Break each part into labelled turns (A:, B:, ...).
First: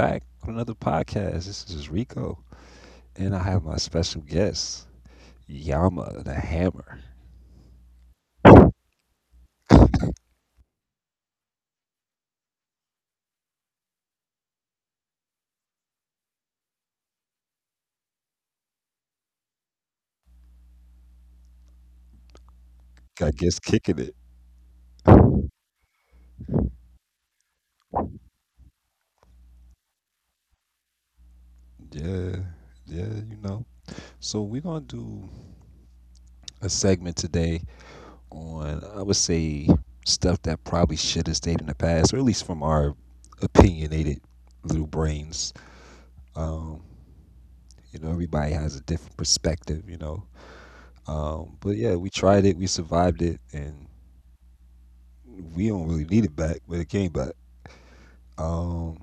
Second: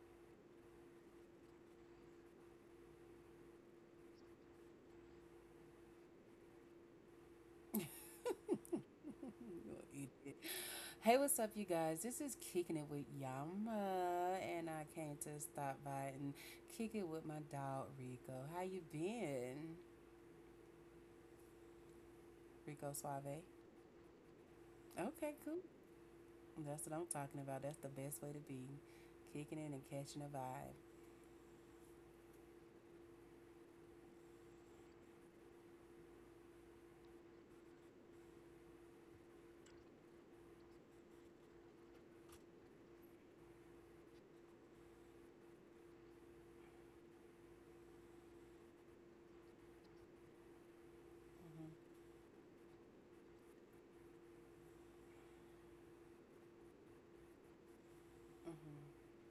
A: Back on another podcast. This is Rico, and I have my special guest, Yama the Hammer. I
B: You idiot. Hey, what's up, you guys? This is Kicking It With Yama, and I came to stop by and kick it with my dog, Rico. How you been, Rico Suave?
A: guess kicking it.
B: Okay, cool. That's what I'm talking about. That's the best way to be. Kicking it and catching a vibe.
A: Yeah, yeah, So we're gonna do a segment today on, I would say, stuff that probably should have stayed in the past, or at least from our opinionated little brains. Um, Everybody has a different perspective,
B: Mm-hmm.
A: But yeah, we tried it, we survived it, and we don't really need it back, but it came back.
B: Mm-hmm.
A: Um,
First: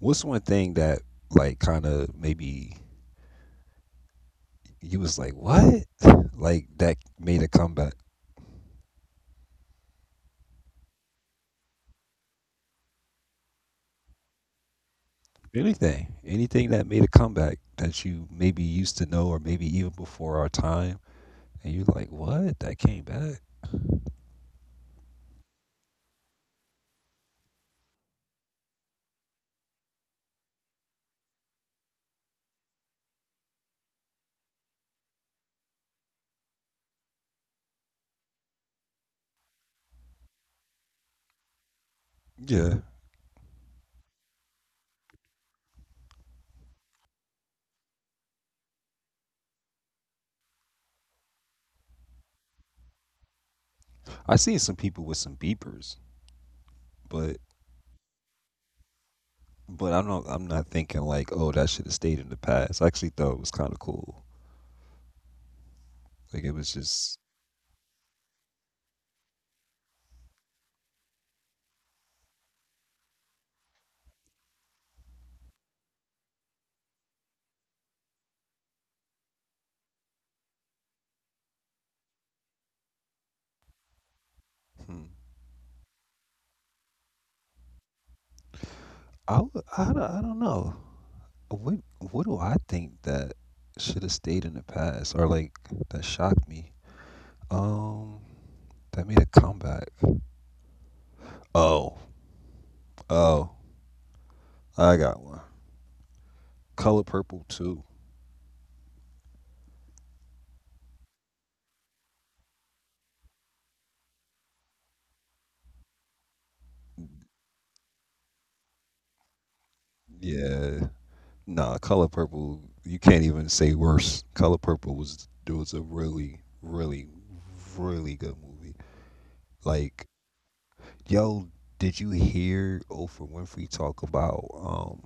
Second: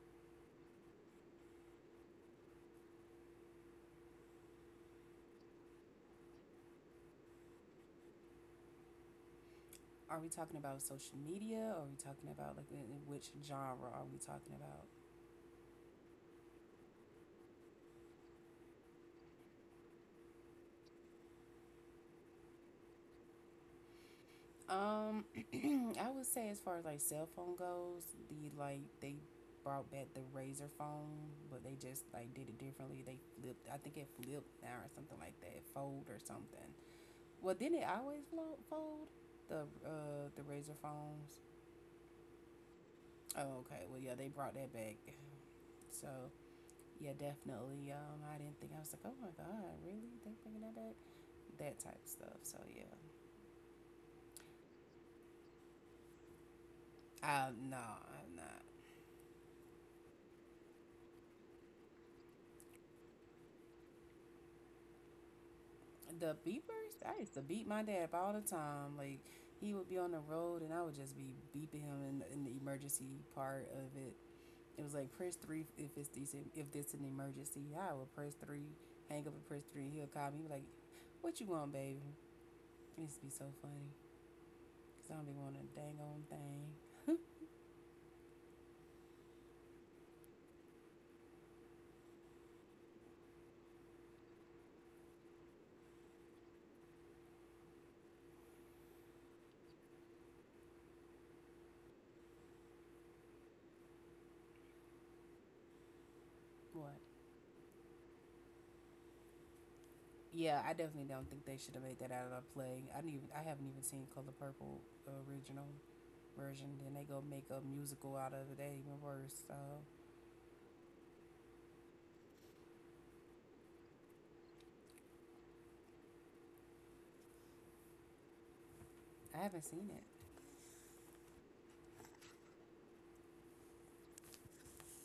A: what's one thing that like kind of maybe you was like what, like that made a comeback?
B: Are we talking about social media? Or are we talking about, like, which genre are we talking about?
A: Anything, anything that made a comeback that you maybe used to know or maybe even before our time, and you're like, what, that came back?
B: Um, I would say as far as like cell phone goes, they brought back the razor phone, but they just like did it differently. They flipped. I think it flipped now or something like that. It Fold or something. Well, didn't it always fold the razor phones?
A: Yeah,
B: Oh, okay. Well, yeah, they brought that back. So yeah, definitely. I didn't think I was like, oh my god, really? They bringing that back? That type of stuff. So yeah.
A: I seen some people with some beepers, but
B: No, I'm not.
A: I'm not thinking like, oh, that should have stayed in the past. I actually thought it was kind of cool.
B: The
A: Like it was
B: beepers, I
A: just,
B: used to beat my dad up all the time. Like he would be on the road, and I would just be beeping him in the emergency part of it. It was like press three if it's decent, if this an emergency. I would press three, hang up and press three. He'll call me he be like, "What you want, baby?" It used to be so funny because
A: hmm.
B: I don't be wanting a dang on thing.
A: I don't know. What what do I think that should have stayed in the past or like that shocked me? Um, that made a comeback. Oh, oh, I got one.
B: What?
A: Color Purple Too.
B: Yeah, I definitely don't think they should have made that out of a play. I haven't even seen Color Purple original version. Then they go make a musical out of it. They even worse. So
A: Yeah. Nah, Color Purple, you can't even say worse. Color Purple was a really, really, really good movie.
B: I haven't seen it.
A: Like, yo, did you hear Oprah Winfrey talk about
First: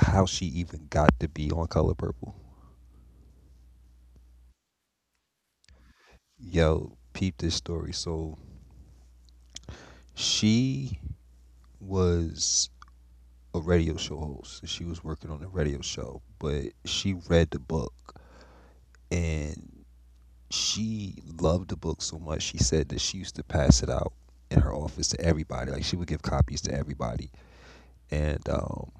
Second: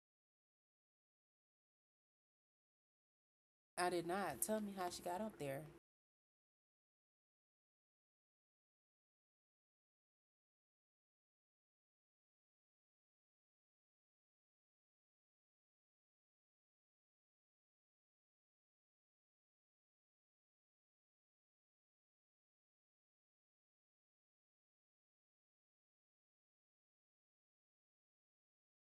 A: how she even got to be on Color Purple?
B: I did not. Tell me how she got up there.
A: Yo, peep this story. So she was a radio show host. She was working on a radio show, but she read the book and she loved the book so much. She said that she used to pass it out in her office to everybody. Like she would give copies to everybody, and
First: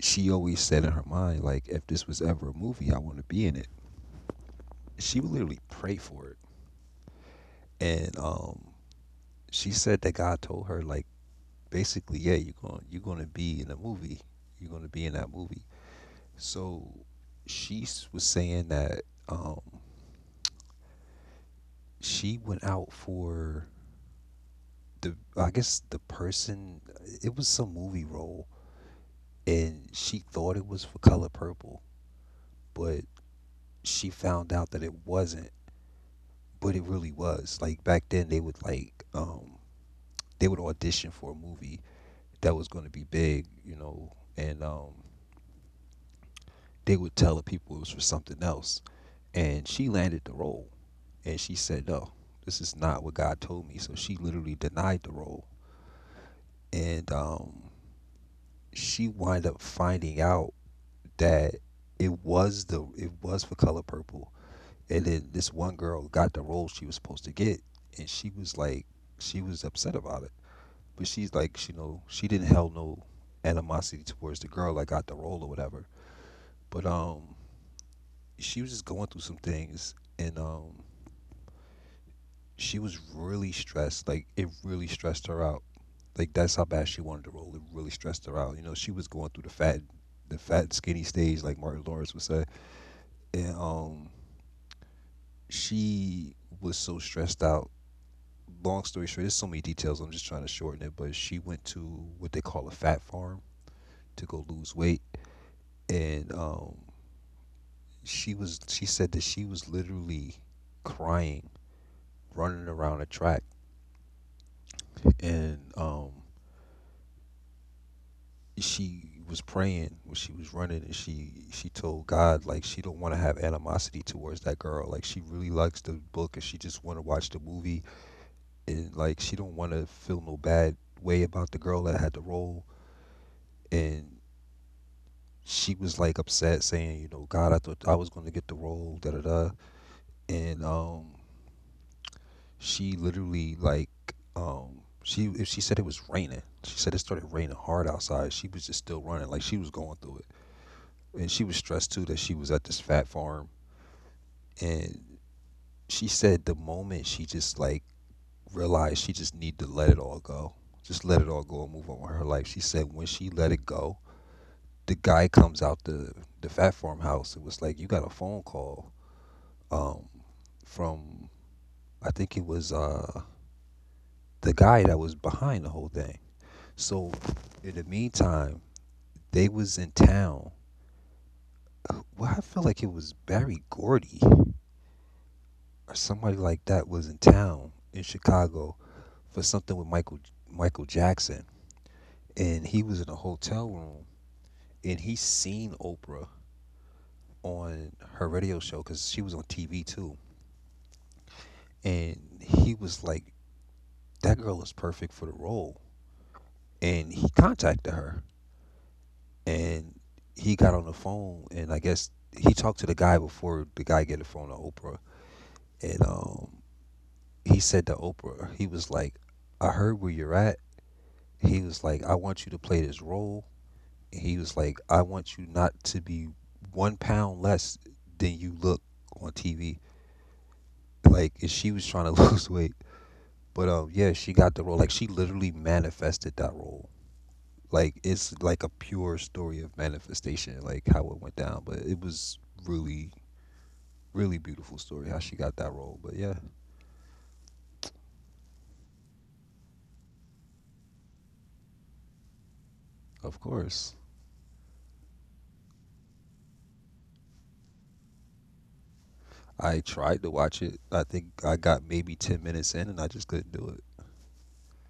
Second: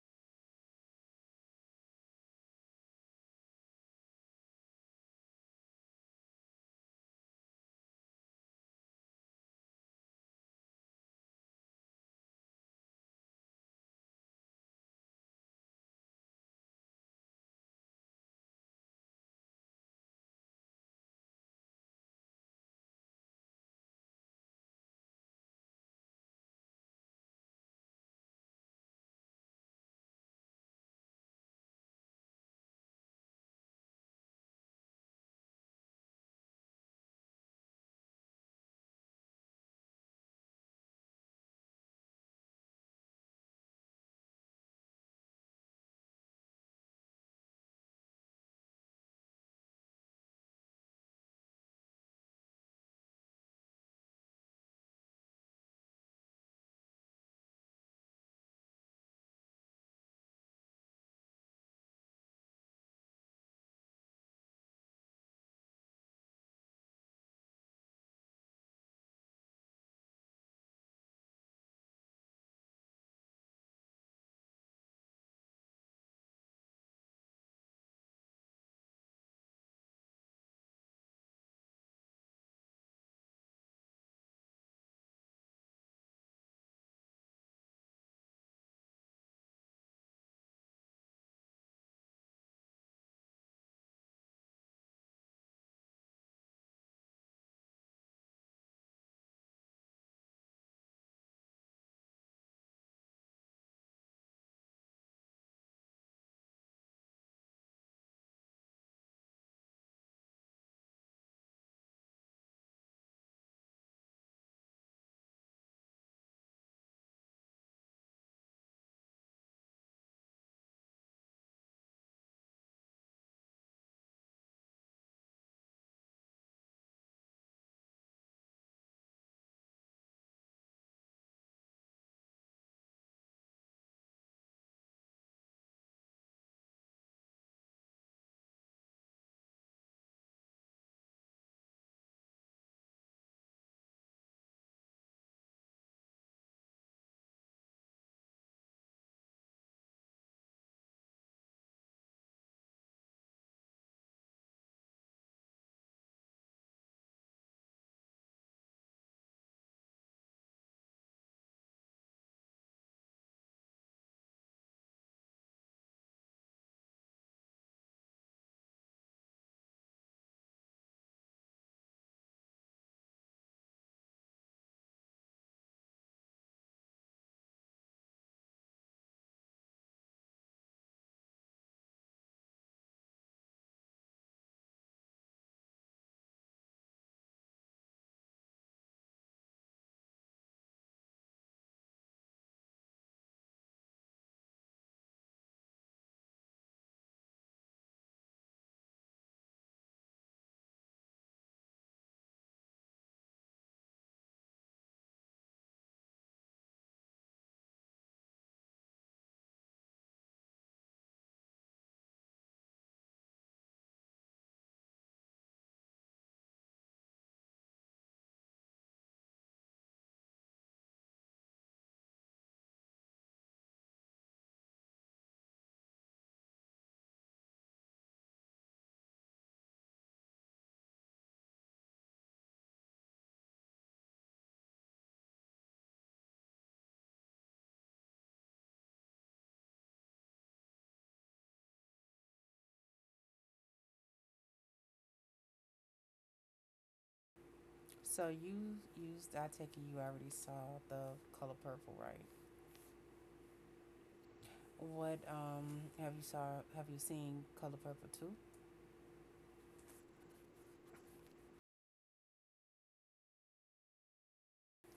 A: she always said in her mind, like, if this was ever a movie, I want to be in it. She would literally pray for it, and she said that God told her, like, basically, yeah, you're going to be in a movie. You're going to be in that movie. So was saying that um, she went out for the, I guess the person, it was some movie role, and she thought it was for Color Purple, but she found out that it wasn't, but it really was. Like back then, they would like, they would audition for a movie that was going to be big, you know, and they would tell the people it was for something else, and she landed the role and she said no, this is not what God told me, so she literally denied the role, and she wind up finding out that it was for Color Purple. And then this one girl got the role she was supposed to get, and she was like, she was upset about it, but she's like, you know, she didn't held no animosity towards the girl that got the role or whatever. But she was just going through some things, and she was really stressed. Like it really stressed her out. Like that's how bad she wanted to roll. It really stressed her out. You know, she was going through the fat and skinny stage, like Martin Lawrence would say. And she was so stressed out. Long story short, there's so many details. I'm just trying to shorten it. But she went to what they call a fat farm to go lose weight, and she was. She said that she was literally crying, running around a track, and she was praying when she was running, and she told God like she don't want to have animosity towards that girl, like she really likes the book and she just want to watch the movie, and like she don't want to feel no bad way about the girl that had the role. And she was like upset saying, you know, God, I thought I was going to get the role, da da da. And she literally like, she if she said it was raining, she said it started raining hard outside. She was just still running, like she was going through it, and she was stressed too that she was at this fat farm. And she said the moment she just like realized she just need to let it all go, just let it all go and move on with her life, she said when she let it go, the guy comes out the fat farmhouse, it was like, you got a phone call um from, I think it was the guy that was behind the whole thing. So in the meantime, they was in town. Well, I feel like it was Barry Gordy or somebody like that was in town in Chicago for something with Michael Jackson, and he was in a hotel room, and he seen Oprah on her radio show because she was on TV too, and he was like, "That girl is perfect for the role," and he contacted her, and he got on the phone, and I guess he talked to the guy before the guy get the phone to Oprah, and he said to Oprah, he was like, "I heard where you're at." He was like, "I want you to play this role." He was like, I want you not to be 1 pound less than you look on TV. Like, and she was trying to lose weight. But yeah, she got the role. Like, she literally manifested that role. Like, it's like a pure story of manifestation, like how it went down. But it was really, really beautiful story how she got that role. But yeah,
B: So you used. I take it you already saw the color purple, right?
A: of course.
B: What have you saw? Have you seen color purple too?
A: I tried to watch it. I think I got maybe 10 minutes in and I just couldn't do it.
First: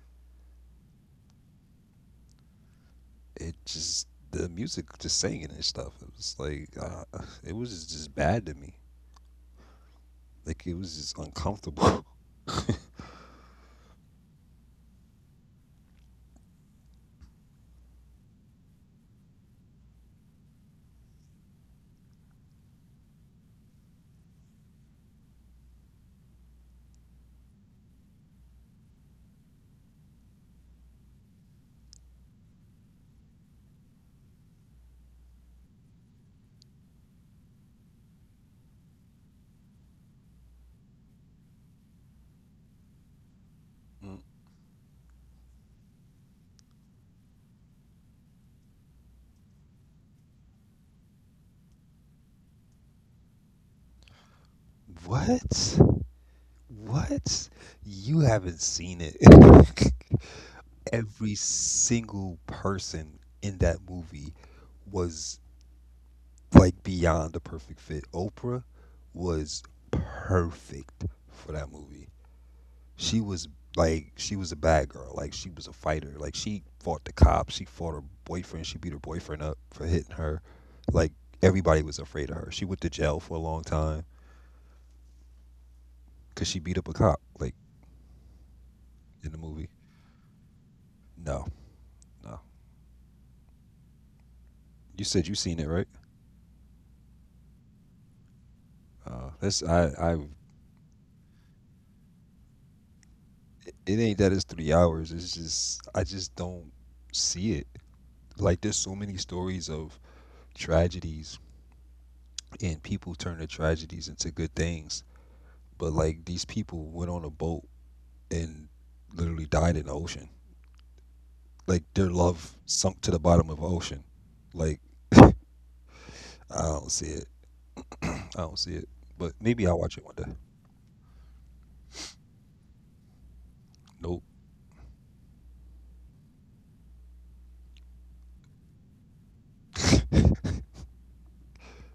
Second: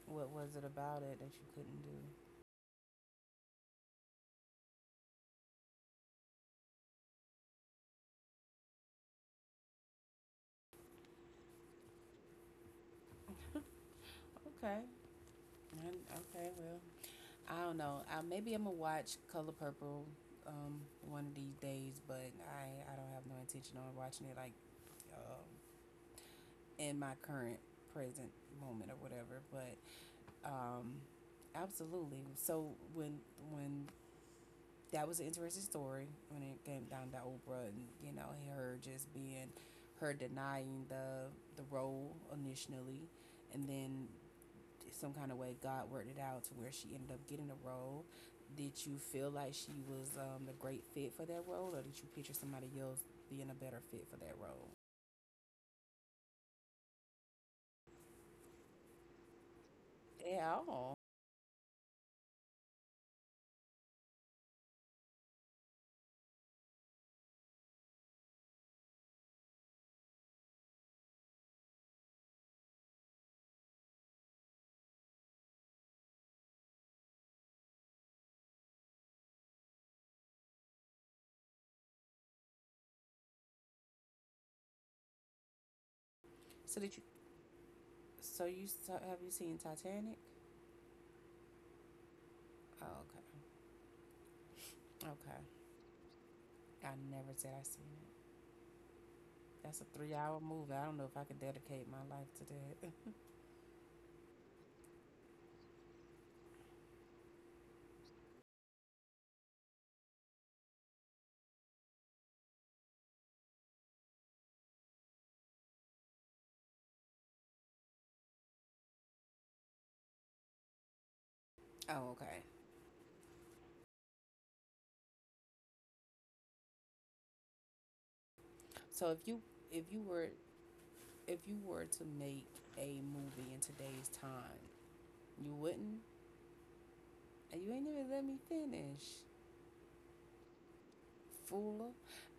B: What was it about it that you couldn't do?
A: It just the music just singing and stuff it was like it was just bad to me. Like it was just uncomfortable.
B: Okay. Okay. Well, I don't know. Maybe I'm gonna watch color purple um one of these days, but I don't have no intention on watching it like um in my current present moment or whatever. But Um, absolutely. So when that was an interesting story when it came down to Oprah and you know her just being her denying the role initially, and then
A: Mm.
B: some kind of way God worked it out to where she ended up getting the role. Did you feel like she was a great fit for that role, or did you picture somebody else being a better fit for that role?
A: what what, you haven't seen it?
B: At all.
A: Every single person in that movie was like beyond the perfect fit. Oprah was perfect for that movie. She was Like she was a bad girl. Like she was a fighter. Like she fought the cops. She fought her boyfriend. She beat her boyfriend up for hitting her. Like everybody was afraid of her. She went to jail for a long time
B: So
A: because she
B: did you?
A: beat up a cop. Like
B: So you have you seen
A: in the movie.
B: Titanic?
A: No, no.
B: Oh, okay.
A: You
B: Okay.
A: said you seen it, right?
B: I never said I seen it. That's a
A: That's
B: three
A: I.
B: hour
A: I.
B: movie. I don't know if I could dedicate my life to that.
A: It ain't that it's 3 hours. It's just I just don't see it. Like there's so many stories of tragedies and people turn their tragedies into good things. But like these people went on a boat and literally died in the ocean.
B: Oh,
A: Like
B: okay.
A: their love sunk to the bottom of the ocean. Like I don't see it. I don't
B: So
A: see
B: if
A: it.
B: you
A: But
B: if you
A: maybe I'll
B: were
A: watch it one day.
B: if you were to make a movie in today's time,
A: Nope.
B: you wouldn't you ain't even let me finish. Fooler.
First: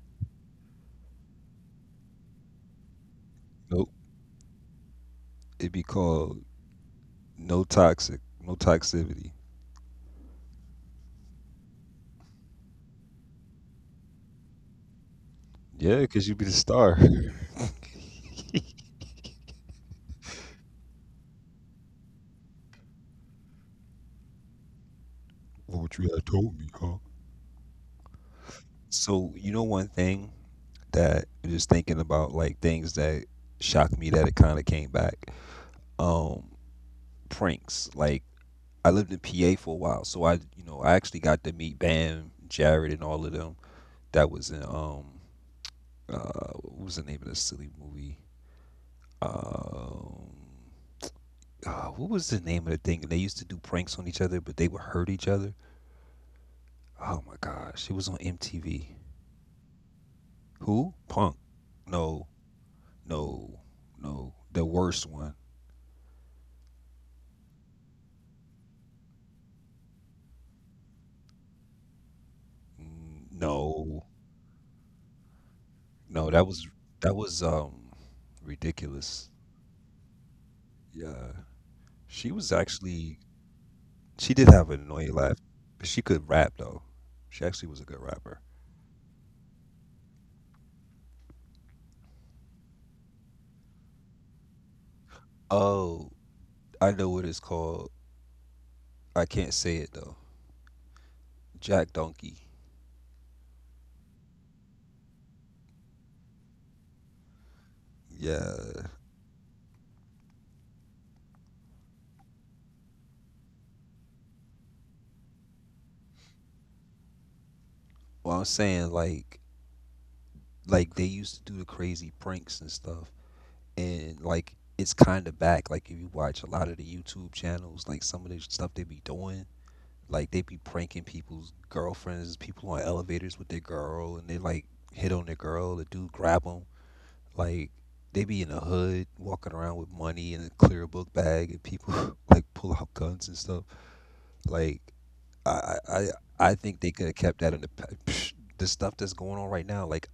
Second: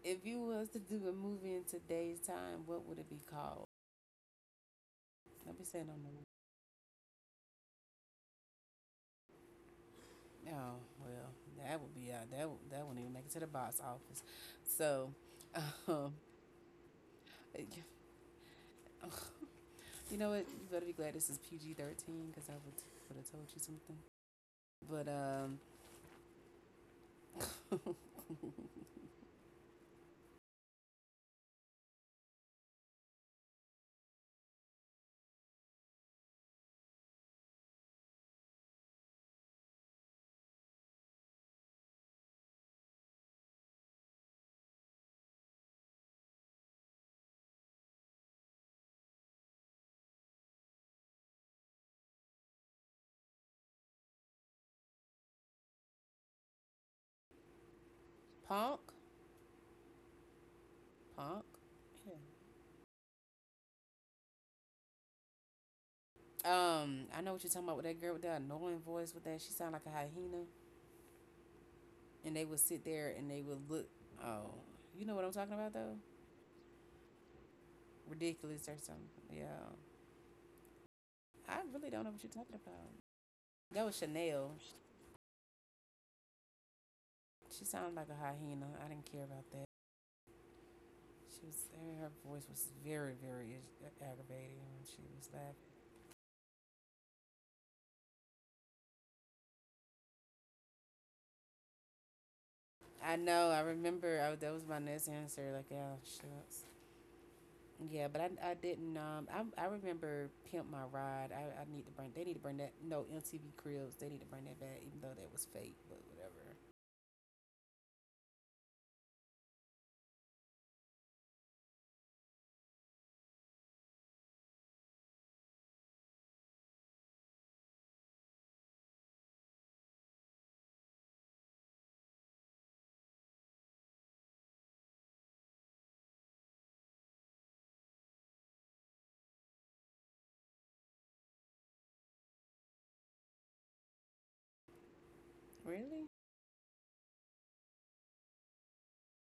B: If you was to do a movie in today's time, what would it be called?
A: Nope.
B: Let me
A: It'd be
B: say no
A: called No Toxic. No Toxicity.
B: no. Oh well, that would be that that wouldn't even make it to the box office. So,
A: Yeah,
B: um,
A: because you'd be the star.
B: you know what? You better be glad this is PG 13 because would have told you something. But,
A: What would you have told me, huh? So you know one thing that just thinking about like things that shocked me that it kind of came back. Um, Pranks like, I lived in PA for a while, so I, you know, I actually got to meet Bam, Jared, and all of them. That was in what was the name of the silly movie? Um, what was the name of the thing? And they used to do pranks on each other, but they would hurt each other. Oh my gosh, it was on
B: Punk,
A: MTV. Who? Punk.
B: Punk. Yeah.
A: No, no, no. The worst one.
B: I know what you're talking about with that girl with that annoying voice with that. She sounded like a hyena. And they would sit there and
A: Mm,
B: they would look.
A: no,
B: Oh, you know what I'm talking about though?
A: no. That was
B: Ridiculous or something.
A: ridiculous.
B: Yeah.
A: Yeah,
B: I really don't know what you're
A: she
B: talking
A: was
B: about.
A: actually,
B: That was
A: she
B: Chanel.
A: did have an annoying laugh. But she could rap though. She
B: She
A: actually was a
B: sounded
A: good
B: like a
A: rapper.
B: hyena. I didn't care about that. She was her voice was very aggravating when she was laughing.
A: Oh, I know what it's called. I can't say it though. Jack Donkey.
B: I know. I remember. That was my next answer. Like, yeah, shucks. Yeah, but I
A: Yeah.
B: didn't. I remember pimp my ride. I need to bring. They need to bring that. No MTV Cribs. They need to bring that back, even though that was fake. But whatever.
A: Well, I'm saying like, they used to do the crazy pranks and stuff, and like it's kind of back. Like if you watch a lot of the YouTube channels, like some of the stuff they be doing, like they be pranking people's girlfriends, people on elevators with their girl, and they like hit on their girl. The dude grab them. Like they be in the hood walking around with money in a clear book bag, and people like pull out guns and stuff. Like I I I I think
B: Really?
A: they could have kept that in the pa- psh, the stuff that's going on right now. Like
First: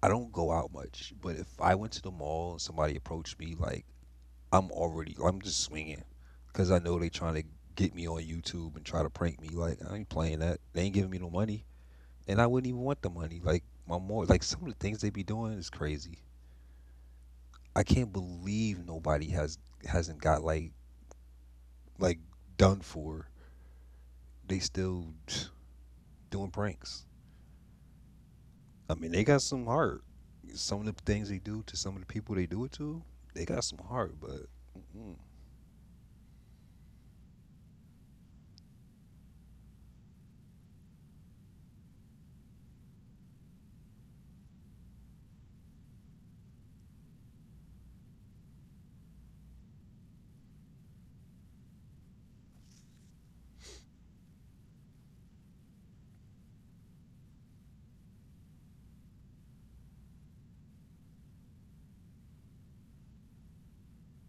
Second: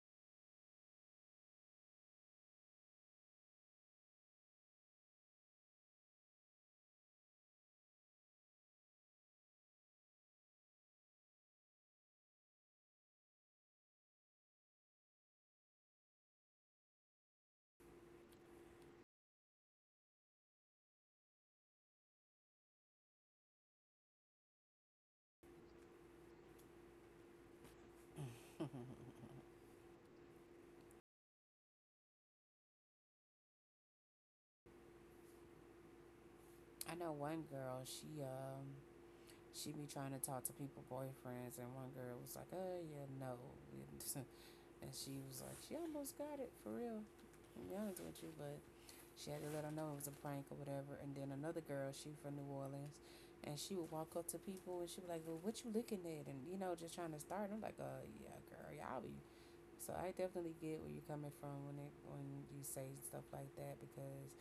A: I don't go out much, but if I went to the mall and somebody approached me, like I'm just swinging because I know they trying to get me on YouTube and try to prank me. Like I ain't playing that. They ain't giving me no money, and I wouldn't even want the money. Like my more like some of the things they be doing is crazy. I can't believe nobody has hasn't got like done for. They still doing pranks. I mean, they got some heart. Some of the things they do to some of the people they do it to, they got some heart. But mm-mm,
B: I know one girl. She be trying to talk to people boyfriends, and one girl was like, "Oh yeah, no." And she was like, she almost got it for real. I'm honest with you, but she had to let her know it was a prank or whatever. And then another girl, she from New Orleans, and she would walk up to people and she would like, well, what you looking at? And you know, just trying to start. And I'm like, yeah, girl, y'all be. So I definitely get where you're coming from when it when you say stuff like that because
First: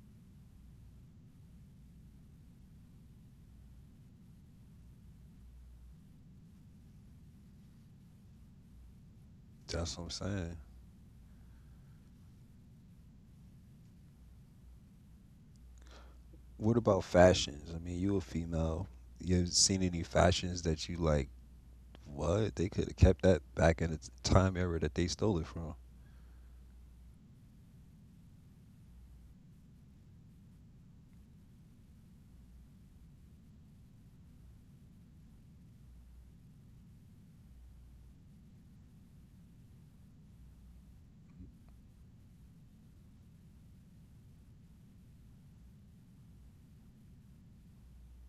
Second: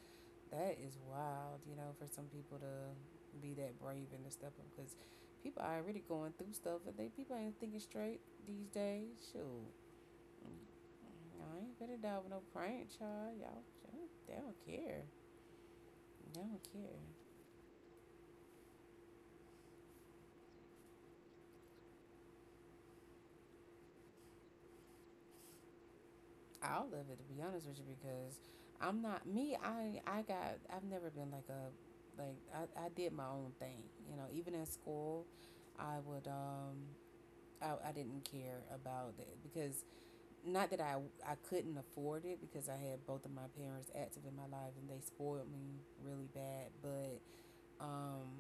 B: that is wild, you know, for some people to be that brave and to step up because people are already going through stuff and they people ain't thinking straight these days. Shoot,
A: that's what I'm saying.
B: I ain't gonna die with no prank, y'all. Y'all, they don't care. They don't
A: What
B: care.
A: about fashions? I mean, you a female. You seen any fashions that you like? What they could have kept that back in the time era that they stole it from.
B: I'll live it to be honest with you because I'm not me. I got. I've never been like a like I did my own thing. You know, even in school, I would I didn't care about it because not that I couldn't afford it because I had both of my parents active in my life and they spoiled me really bad, but um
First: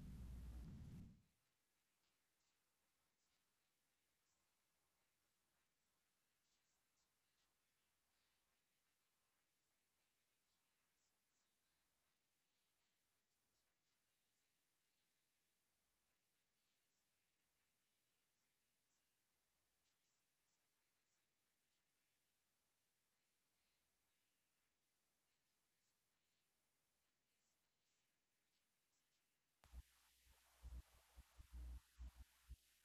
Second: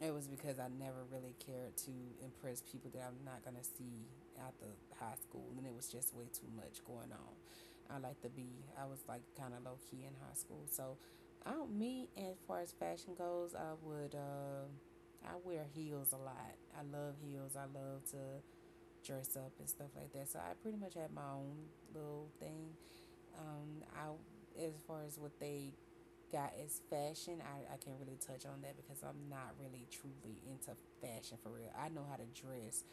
B: it was because I never really cared to impress people that I'm not gonna see after high school, and it was just way too much going on. I like to be. I was like kind of low key in high school, so I don't. Me as far as fashion goes, I would. I wear heels a lot. I love heels. I love to dress up and stuff like that. So I pretty much had my own little thing. I as far as what they got is fashion. I can't really touch on that because I'm not really truly into fashion for real. I know how to dress,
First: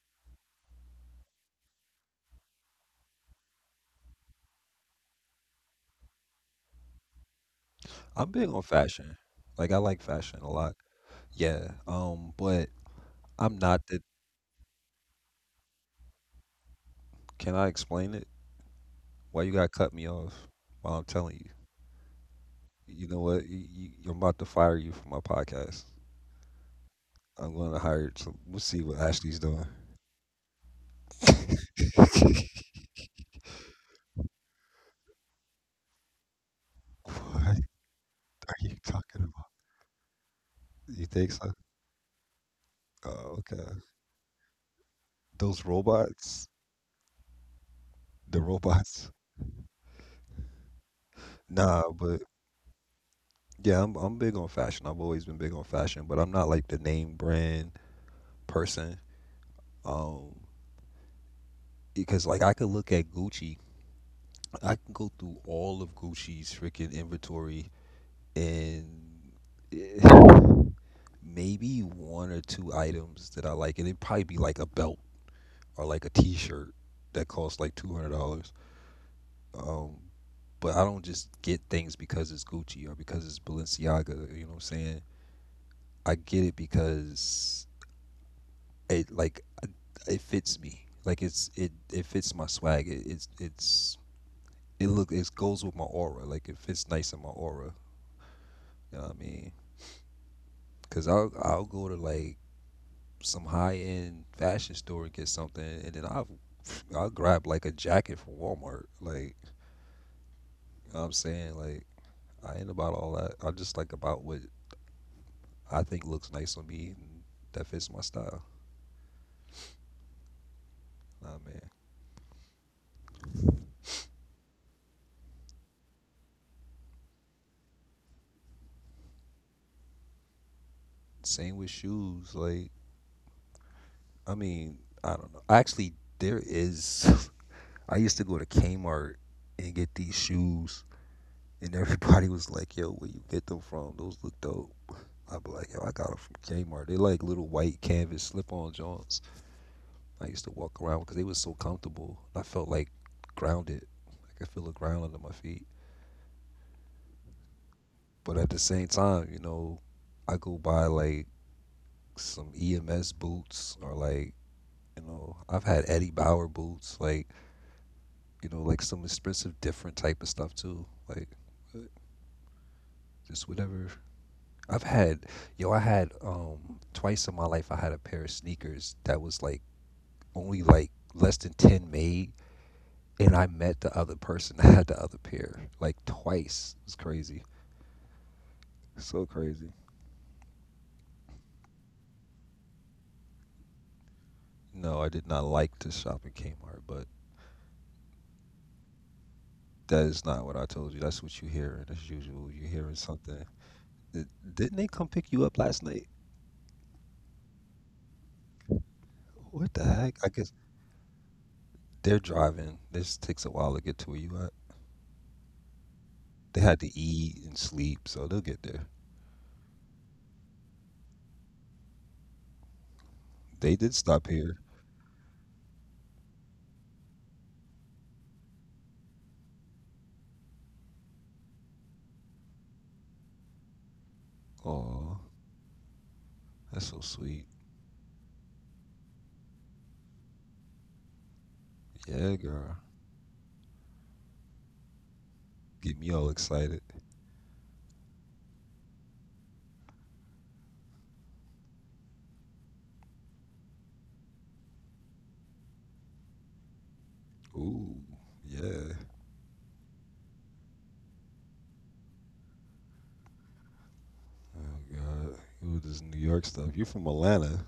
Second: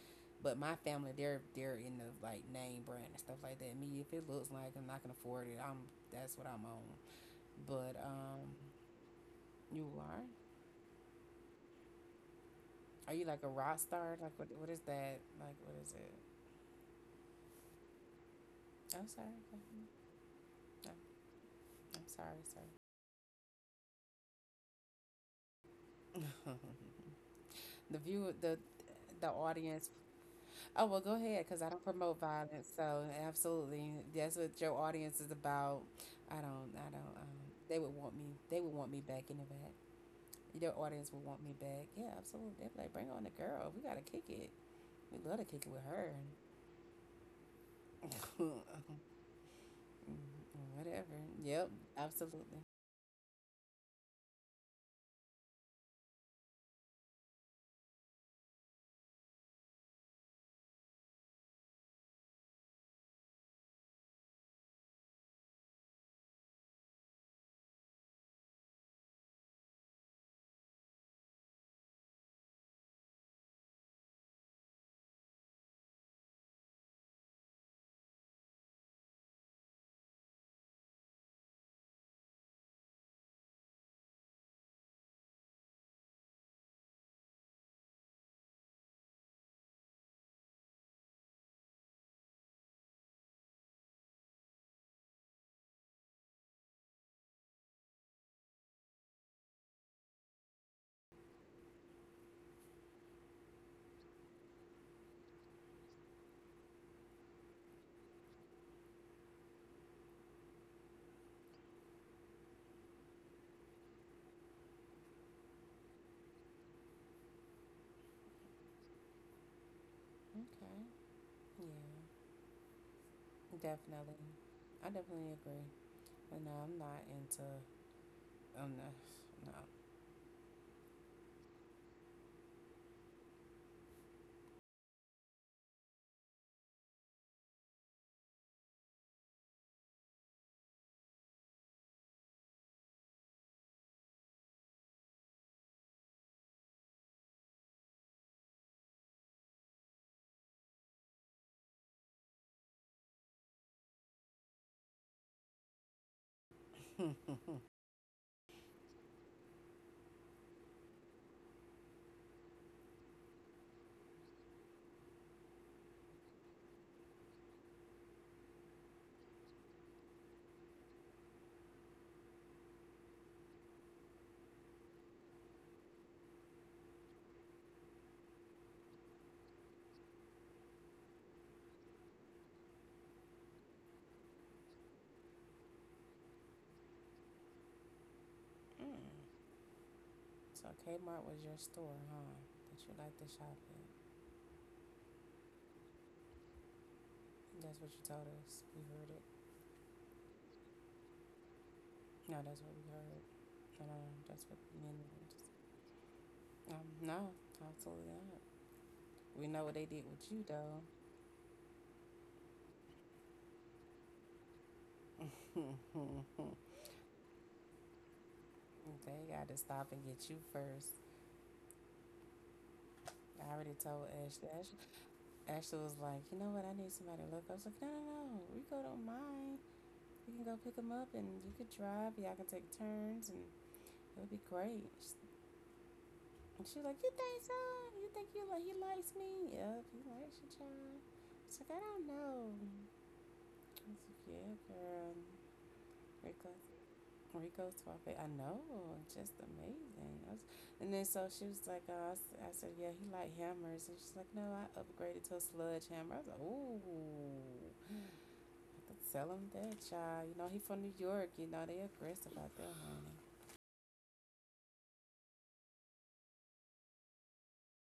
B: but my family they're in the like name brand and stuff like that. Me, if it looks like I'm not gonna afford it, I'm that's what I'm on. But
A: I'm big on fashion. Like I
B: you
A: like fashion a lot. Yeah. But
B: are you like a
A: I'm
B: rock
A: not the
B: star? Like what is that? Like what is it?
A: Can I explain it?
B: I'm sorry.
A: Why you gotta
B: Mm-hmm.
A: cut me off
B: No,
A: while I'm telling you?
B: I'm sorry. Sorry.
A: You know what? I'm about to fire you from my podcast. I'm going to
B: the
A: hire.
B: view
A: Some, we'll see what
B: the
A: Ashley's doing.
B: audience Oh, well, go ahead because I don't promote
A: What
B: violence. So, absolutely, that's what your audience is about. I don't,
A: are
B: they would want
A: you
B: they would want
A: talking
B: me
A: about?
B: back in the back. Your
A: You think
B: audience would
A: so?
B: want me back. Yeah, absolutely. They'd be like, bring
A: Oh,
B: on the
A: okay.
B: girl. We got to kick it. We love
A: Those
B: to kick it with her.
A: robots, the robots.
B: Whatever.
A: Nah,
B: Yep,
A: but
B: absolutely.
A: yeah, I'm big on fashion. I've always been big on fashion, but I'm not like the name brand person. Um, because like I could look at Gucci, I can go through all of Gucci's freaking inventory and eh, maybe one or two items that I like, and it'd probably be like a belt or like a T-shirt that costs like $200. Um, but I don't just get things because it's Gucci or because it's Balenciaga. You know what I'm saying? I get it because it like it fits me. Like it it fits my swag. It's it look it goes with my aura. Like it fits nice in my aura. You know what I mean? Cause I'll go to like some high end fashion store and get something, and then I'll grab like a jacket from Walmart. Like you know what I'm saying, like I ain't about all that. I just like about what I think looks nice on me and that fits my style.
B: Okay. Yeah,
A: Nah, man.
B: definitely. I definitely agree. But I'm not,
A: Same with shoes. Like I mean, I don't know. Actually, there is. I used to go to Kmart and get these shoes, and everybody was like, "Yo, where you get them from? Those look dope." I'd be like, "Yo, I got them from Kmart. They like little white canvas slip-on joints." I used to walk around because they was so comfortable. I felt like grounded. Like, I could feel the ground under my feet.
B: no.
A: But at the same time, you know, I go buy like some EMS boots or like, you know, I've had Eddie Bauer boots, like, you know, like some expensive different type of stuff too. Like uh, just whatever. I've had yo, I had twice in my life I had a pair of sneakers that was like only like less than 10 made and I met the other person that had the other pair like twice. It was crazy.
B: Mm.
A: So crazy.
B: So Kmart was your store, huh? That you like to shop at.
A: No, I did not like to shop at Kmart, but
B: That's what you told us. We heard it.
A: that is not what I told you. That's what you hear
B: No,
A: as
B: that's what
A: usual.
B: we
A: You're
B: heard.
A: hearing something.
B: No, No. That's
A: Th-
B: what we meant.
A: Didn't they come pick you up last night?
B: No, absolutely not. We know what they
A: What
B: did
A: the
B: with you,
A: heck? I
B: though.
A: guess they're driving. This takes a while to get to where you at. They had to eat and sleep, so they'll get there.
B: They got to stop and get you first. I already
A: They
B: told
A: did
B: Ash.
A: stop here.
B: Ashley was like, you know what? I need somebody to look. I was like, no. We go to mine. We can go pick them up, and you could drive. Y'all can take turns, and it'll be great. She's
A: Oh,
B: And she's like, you
A: that's so
B: think so?
A: sweet.
B: You think you like he likes me? Yep, he likes you, child. She's like, I don't know.
A: Yeah, girl.
B: I was like, yeah, girl.
A: Get me
B: Rico,
A: all excited.
B: Rico's Suave, I know, just amazing. And then so she was like, I said, yeah, he like hammers, and she's like, no, I upgraded to a sludge hammer. I was like, ooh,
A: Ooh,
B: I could
A: yeah.
B: sell him that, child. You know, he from New York. You know, they aggressive out there,
A: Oh God, who this New York stuff? You from Atlanta?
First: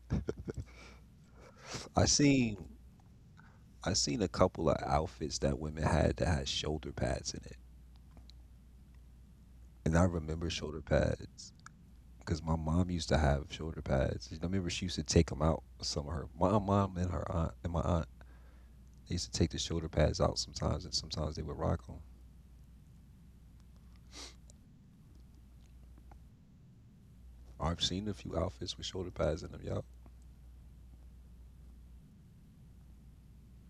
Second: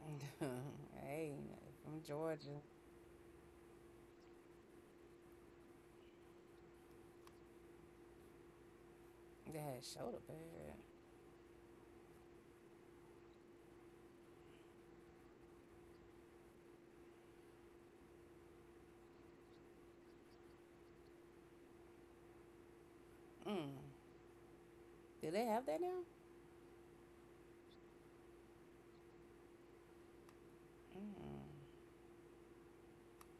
B: honey. Hey,
A: I
B: from
A: seen
B: Georgia,
A: I seen a couple of outfits that women had that had shoulder pads in it,
B: they
A: and I
B: had shoulder
A: remember shoulder
B: pad.
A: pads because my mom used to have shoulder pads. I remember she used to take them out. Some of her my mom and her aunt and my aunt they used to take the shoulder pads out sometimes, and sometimes they would rock them.
B: Mm. Do they have that now?
A: I've seen a few outfits with shoulder pads in them, y'all.
B: Mm,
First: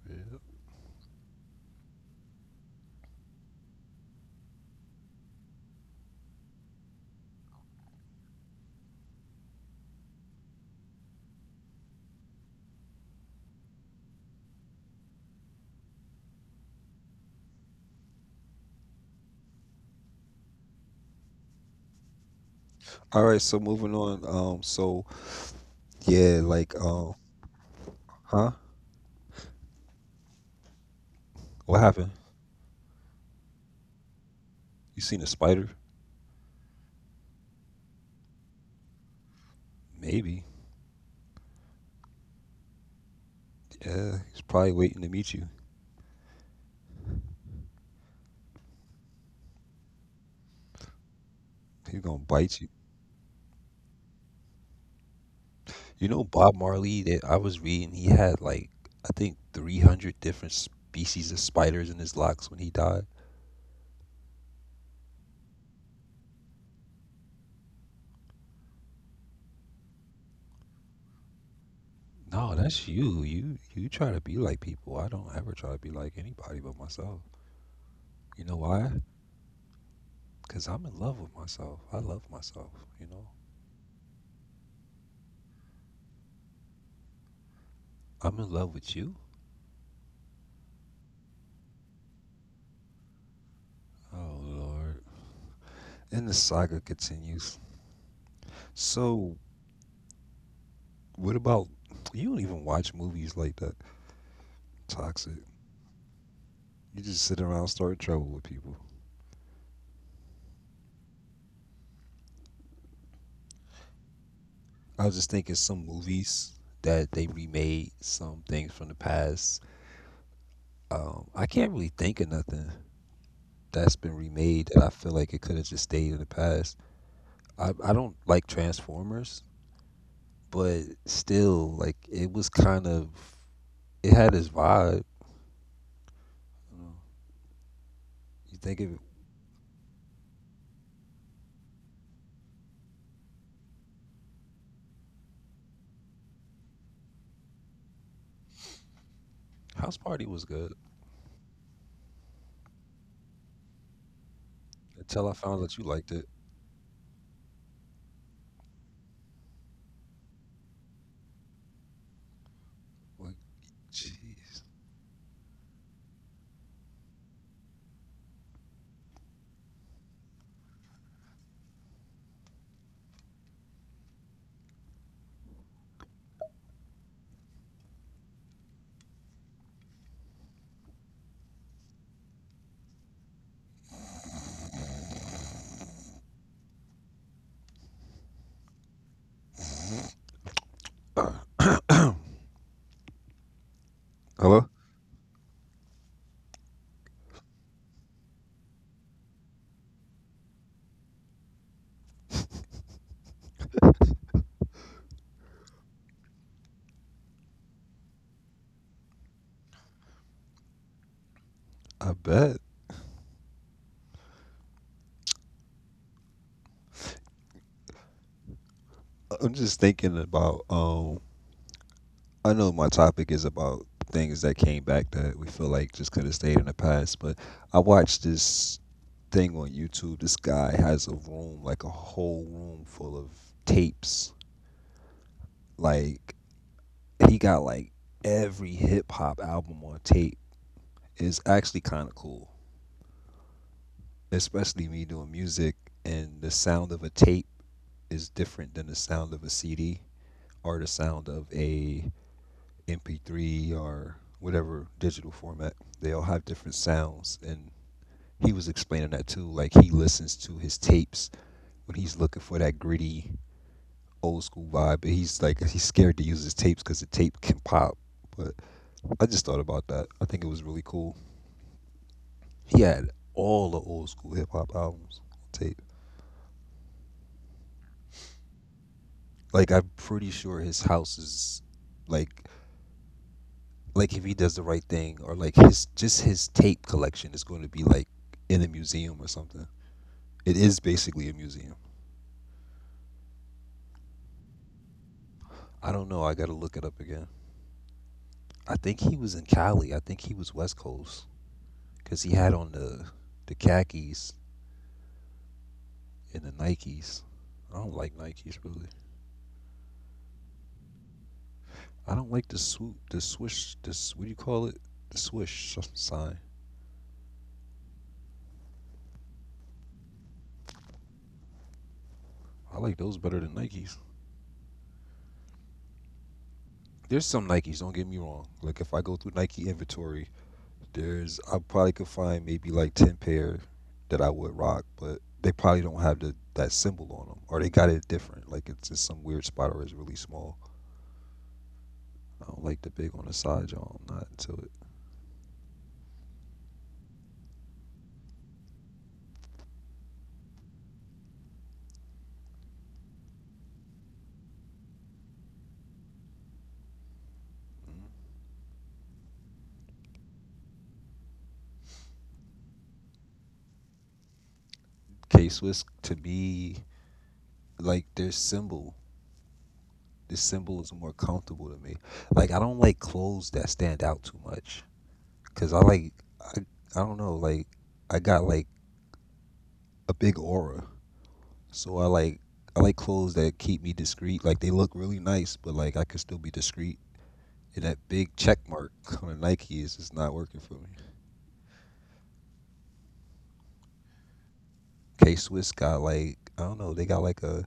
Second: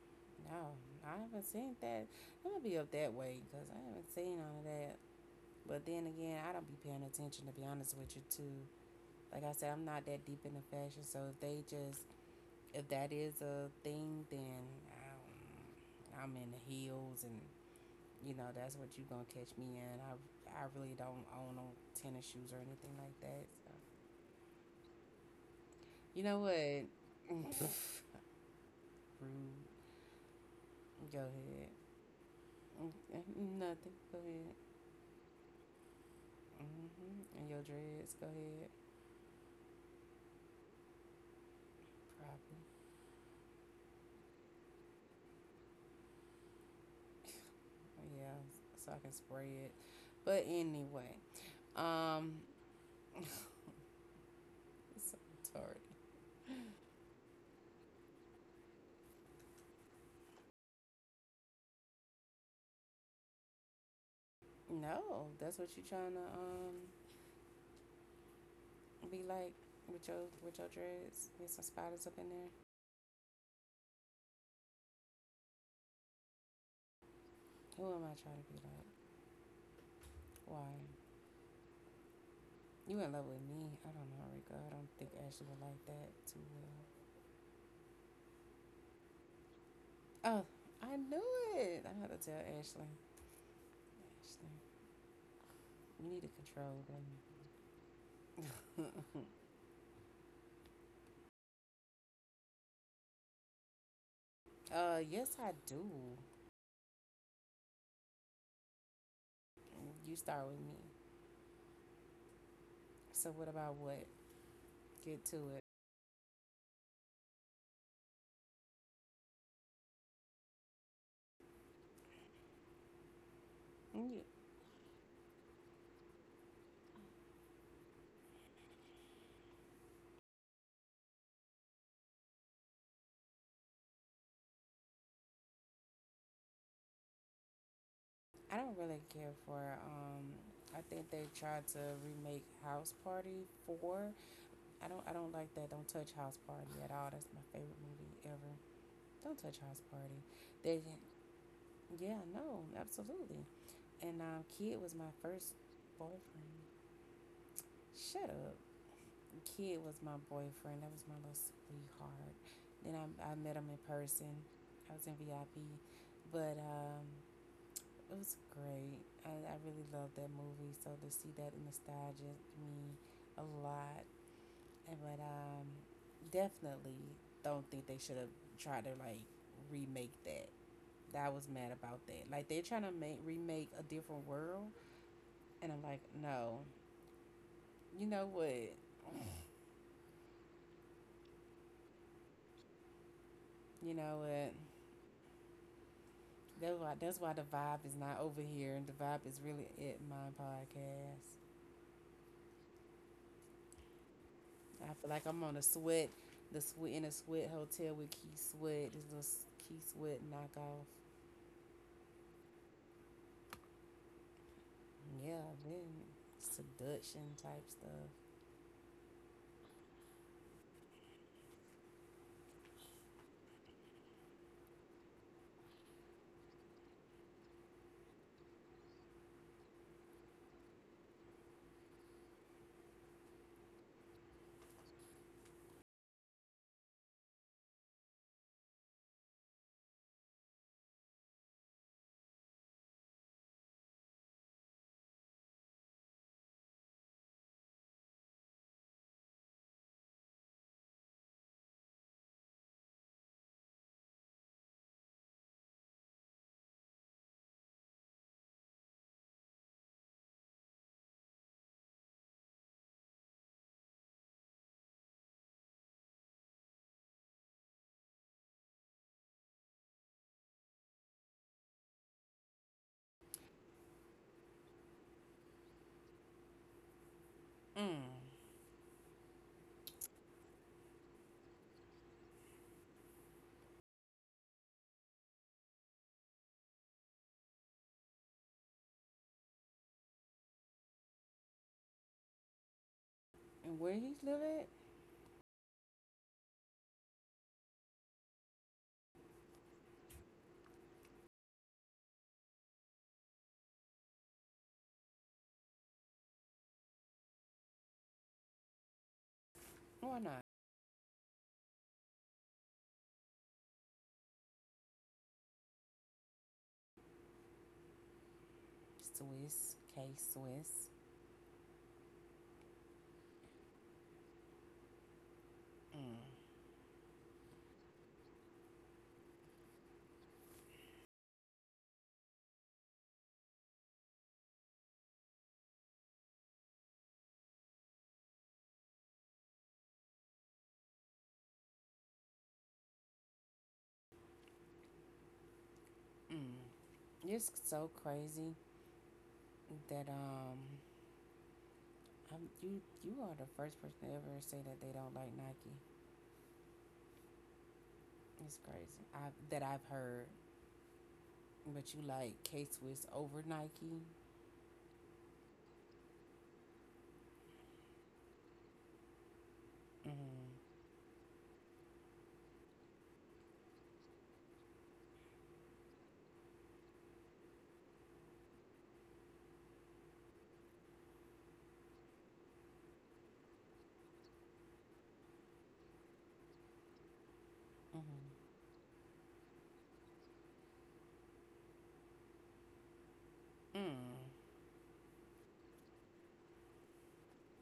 A: Yeah.
B: no, I haven't seen that. I'm gonna be up that way because I haven't seen all of that. But then again, I don't be paying attention to be honest with you too. Like I said, I'm not that deep into fashion, so if they just if that is a thing, then I don't- I'm in the heels and you know that's what you gonna catch me in. I really don't own no tennis shoes or anything like
A: All right,
B: that.
A: so
B: So.
A: moving on.
B: You know
A: Yeah,
B: what?
A: like huh?
B: Rude. Go ahead.
A: What happened?
B: Okay, nothing. Go ahead.
A: You seen a spider?
B: Hmm. And your dreads. Go ahead.
A: Maybe.
B: Probably.
A: Yeah, he's probably waiting to meet you.
B: Yeah. So I can spray it. But anyway,
A: He's
B: um,
A: gonna bite you.
B: it's so retarded.
A: You know, Bob Marley that I was reading, he had like I think 300 different species of spiders in his locks when he died.
B: No, that's what you trying to be like with your dreads. Get some spiders up in there.
A: No, that's you. You try to be like people. I don't ever try to be like anybody but myself.
B: Who am I trying
A: You
B: to be
A: know
B: like?
A: why? Cause
B: Why?
A: I'm in love with myself. I love myself.
B: You
A: You
B: in
A: know,
B: love with me? I don't know, Rico. I don't think Ashley would like that too well.
A: I'm in love with you.
B: Oh, I knew it. I had to tell Ashley.
A: Oh
B: Ashley,
A: Lord.
B: you
A: And the
B: need to
A: saga
B: control them.
A: continues. So, what about you? Don't even watch movies like that.
B: Uh,
A: Toxic.
B: yes, I do.
A: You just sit around and start trouble with people.
B: You start with me. So, what about what?
A: I was just
B: Get to
A: thinking
B: it.
A: some movies that they remade, some things from the past. I can't really think of nothing that's been
B: You,
A: remade that I feel like it could have just stayed in the past. I don't like Transformers, but still, like it was kind of it had its vibe. You, know? You
B: I
A: think
B: don't
A: of it,
B: really care for. I think they tried to remake House Party Four. I don't. I don't like that. Don't touch House Party at all. That's my favorite movie ever. Don't touch House
A: House Party
B: Party.
A: was good
B: They, yeah, no, absolutely. And Kid was my
A: until I found
B: first
A: out you liked it.
B: boyfriend. Shut up. Kid was my boyfriend. That was my little sweetheart. Then
A: Like,
B: I met him in person.
A: jeez.
B: I was in VIP, but it was great. I really loved that movie. So to see that nostalgia me a lot. But definitely don't think they should have tried to like remake that. That I was mad about that. Like they're trying to make remake a different world, and I'm like, no. You know what? You know what?
A: Hello.
B: That's why the vibe is not over here, and the vibe is really at my podcast. I feel like I'm on a sweat, the sweat in a sweat hotel with Key Sweat. This Key Sweat knockoff.
A: I bet.
B: Yeah, then seduction type stuff.
A: I'm just thinking about I know my topic is about things that came back that we feel like just could have stayed in the past, but I watched this thing on YouTube. This guy has a room, like a whole room full of tapes. Like he got like every hip hop album on tape. It's actually kind of cool, especially me doing music and the sound of a tape is different than the sound of a CD or the sound of a MP3 or whatever digital format. They all have different sounds. And he was explaining that too. Like he listens to his tapes when he's looking for that gritty old school vibe. And he's like, he's scared to use his tapes because the tape can pop. But I just thought about that. I think it was really cool. He had all the old school hip hop albums on tape.
B: Mm.
A: Like I'm pretty sure his house is like like if he does the right thing or like his just his tape collection is going to be like in a museum or something. It is basically a museum.
B: And where he live at?
A: I don't know. I got to look it up again. I think he was in Cali. I think he was West Coast because he had on the khakis and the Nikes. I don't like Nikes really.
B: Why not?
A: I don't like the swoop, the swish, this what do you call it? The sign.
B: Swiss, K Swiss.
A: I like those better than Nikes.
B: Mm.
A: There's some Nikes. Don't get me wrong. Like if I go through Nike inventory There's I probably could find maybe like ten pair that I would rock, but they probably don't have the that symbol on them, or they got it different. Like it's in some weird spot, or it's really small. I don't like the big on the side, y'all. I'm not into it.
B: Mm. It's so crazy that you are the first person to ever say that they don't like Nike. It's crazy. I that I've heard, but you like K Swiss over Nike.
A: K Swiss to me, like their symbol. This
B: Mm.
A: symbol is more comfortable to me. Like I don't like clothes that stand out too much, cause I like I I don't know like I got like a big aura So I like clothes that keep me discreet. Like they look really nice, but like I could still be discreet. And that
B: Mm.
A: big check mark on a Nike is just not working for me.
B: Mm.
A: K Swiss got like I don't know. They got like a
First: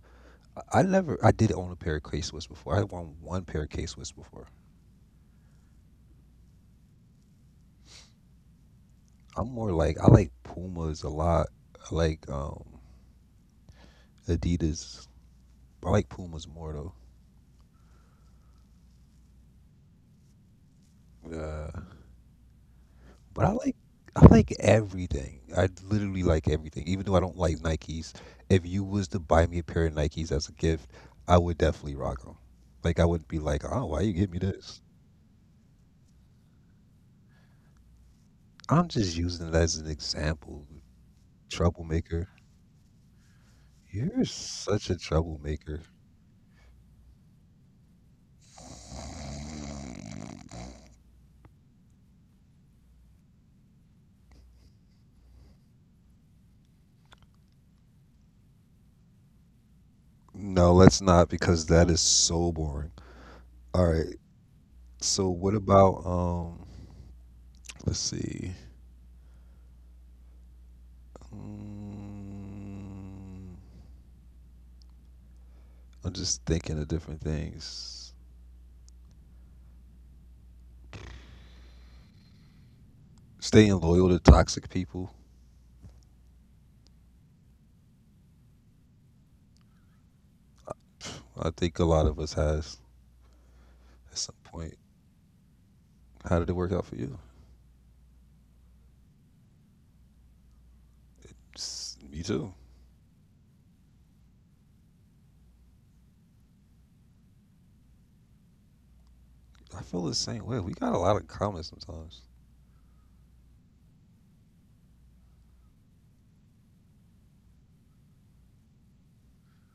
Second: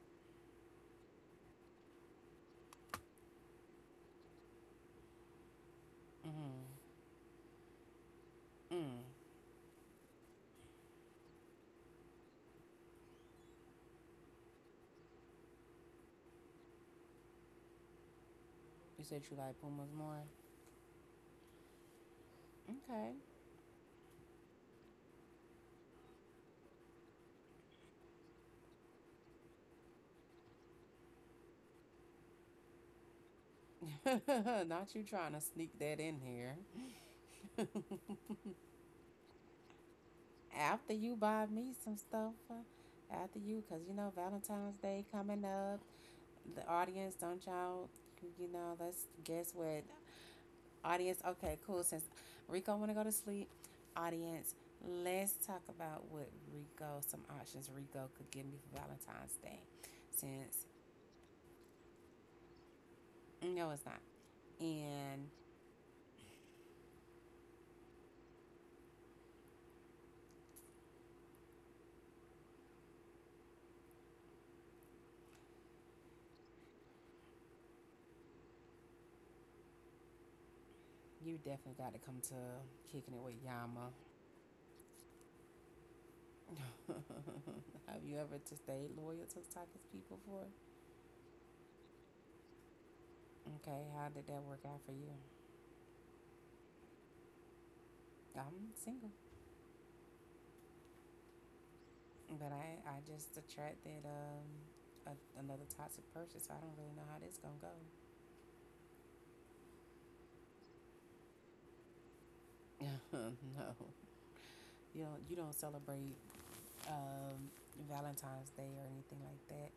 A: I never I did own a pair of K Swiss before. I won one pair of K Swiss before.
B: Mm. Mm.
A: I'm more like I like Pumas a lot. I like Adidas. I like Pumas more though.
B: You said you like Pumas more.
A: Yeah. But I like everything. I literally like everything. Even though I don't like Nikes, if you was to buy me a pair of Nikes as a gift, I would definitely rock them. Like I wouldn't be like, "Oh, why you give me this?"
B: Okay. Not you trying to sneak that in here.
A: I'm just using it as an example.
B: After you buy me some
A: Troublemaker.
B: stuff. After you, cause you know
A: You're
B: Valentine's
A: such a
B: Day coming
A: troublemaker.
B: up. The audience, don't y'all? You know, let's guess what. Audience, okay, cool. Since Rico want to go to sleep, audience, let's talk about what Rico, some options Rico could give me for Valentine's Day. Since,
A: No, let's not because that is so boring.
B: no, it's
A: All
B: not.
A: right.
B: And
A: So what about let's see. Mm, I'm just thinking of different things.
B: you definitely got to come to Kicking It With
A: Staying
B: Yama.
A: loyal to toxic people.
B: Have you ever to stayed loyal to Takis people for?
A: I think a lot of us has
B: Okay, how
A: at
B: did
A: some
B: that work
A: point.
B: out for you?
A: How did it work out for you?
B: I'm single,
A: It's, me
B: but
A: too.
B: I just attracted a, another toxic person, so I don't really know how this gonna
A: I feel the same way. We got a lot of comments sometimes.
B: go. No, you don't celebrate um, Valentine's Day or anything like that.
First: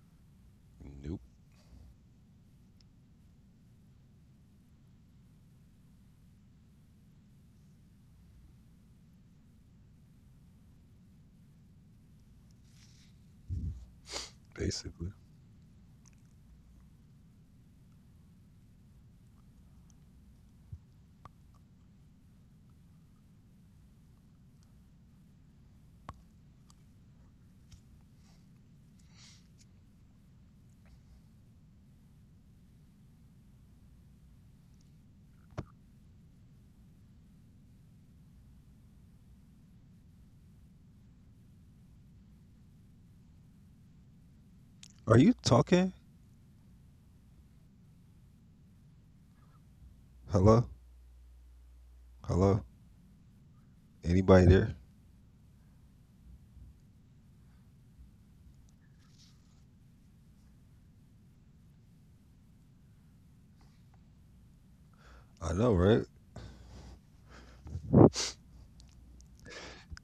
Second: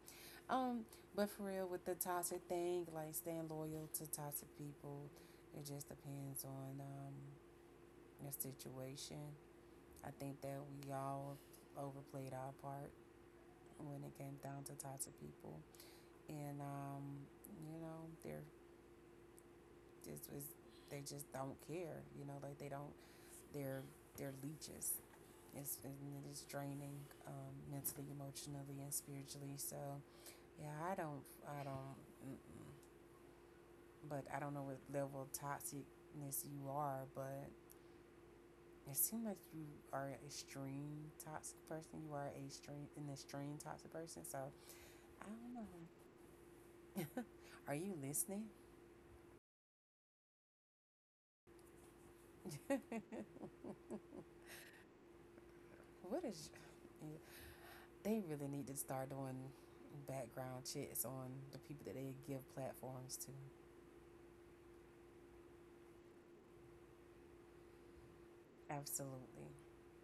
B: Um,
A: Nope.
B: but for real, with the toxic thing, like staying loyal to toxic people, it just depends on your situation. I think that we all overplayed our part when it came down to
A: Basically.
B: toxic people, and you know, they're just was they just don't care. You know, like they don't. They're they're leeches. It's and it is draining mentally, emotionally, and spiritually. So, yeah, I don't. Mm-mm. But I don't know what level of toxicness you are, but it seems like you are an extreme toxic person. You are a extreme an extreme toxic person. So
A: Are
B: I
A: you
B: don't know.
A: talking?
B: Are you listening?
A: Hello? Hello? Anybody there?
B: What is? They really need to start doing background checks on the people that they give platforms to.
A: I know, right?
B: Absolutely.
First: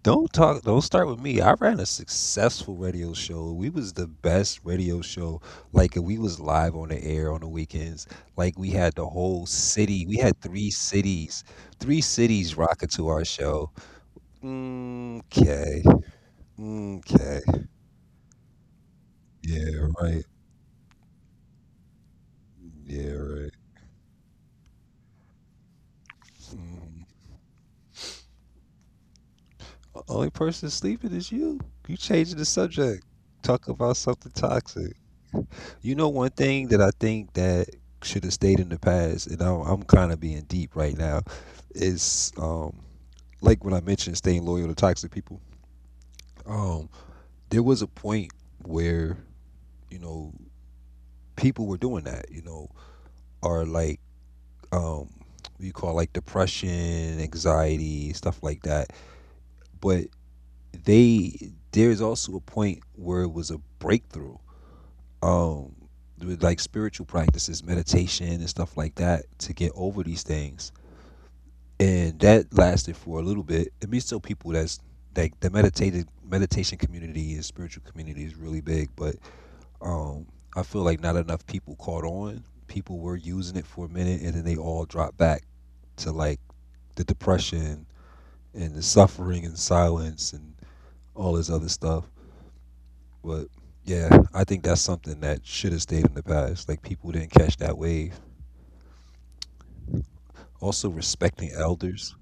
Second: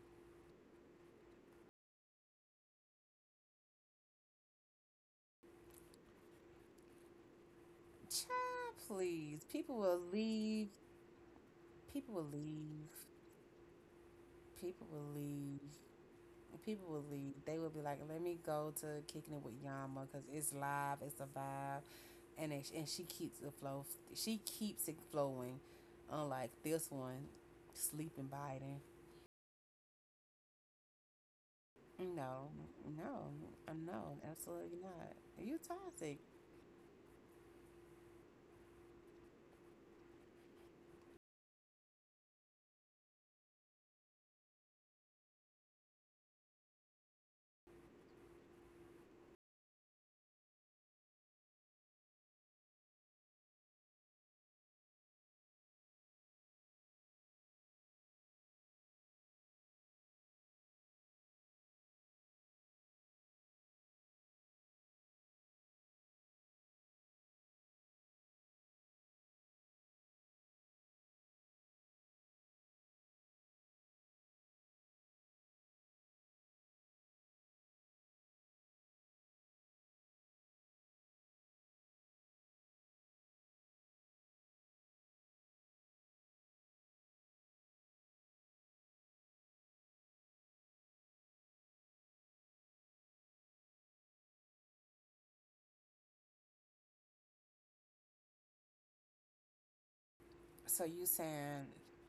A: Don't start with me. I ran a successful radio show. We was the best radio show. Like we was live on the air on the weekends. Like we
B: Child,
A: had the
B: please.
A: whole
B: People will
A: city. We had
B: leave.
A: 3 cities. Three
B: People will
A: cities rocking
B: leave.
A: to our show.
B: People will
A: Mm,
B: leave.
A: okay.
B: People
A: Mm,
B: will leave.
A: okay.
B: They will be like, let me go to Kicking It With
A: Yeah,
B: Yama
A: right.
B: because it's live. It's a vibe. And, it, and she
A: Yeah,
B: keeps
A: right.
B: the flow. She keeps it flowing. Unlike this
A: Mm.
B: one, sleeping, biting.
A: Only person sleeping is you. You changing the
B: No,
A: subject.
B: no,
A: Talk
B: uh,
A: about
B: no,
A: something
B: absolutely
A: toxic.
B: not. You
A: You know
B: toxic.
A: one thing that I think that should have stayed in the past, and I'm kind of being deep right now, is like when I mentioned staying loyal to toxic people. Um, there was a point where you know people were doing that. Or like um what you call like depression, anxiety, stuff like that. But they there's also a point where it was a breakthrough. Um with like spiritual practices, meditation and stuff like that to get over these things. And that lasted for a little bit. I mean still people that's like the meditated meditation community and spiritual community is really big, but um I feel like not enough people caught on. People were using it for a minute and then they all dropped back to like the depression and the suffering and silence and all this other stuff. But yeah, I think that's something that should have stayed in the past. Like people didn't catch that wave. Also
B: So you
A: respecting
B: saying,
A: elders,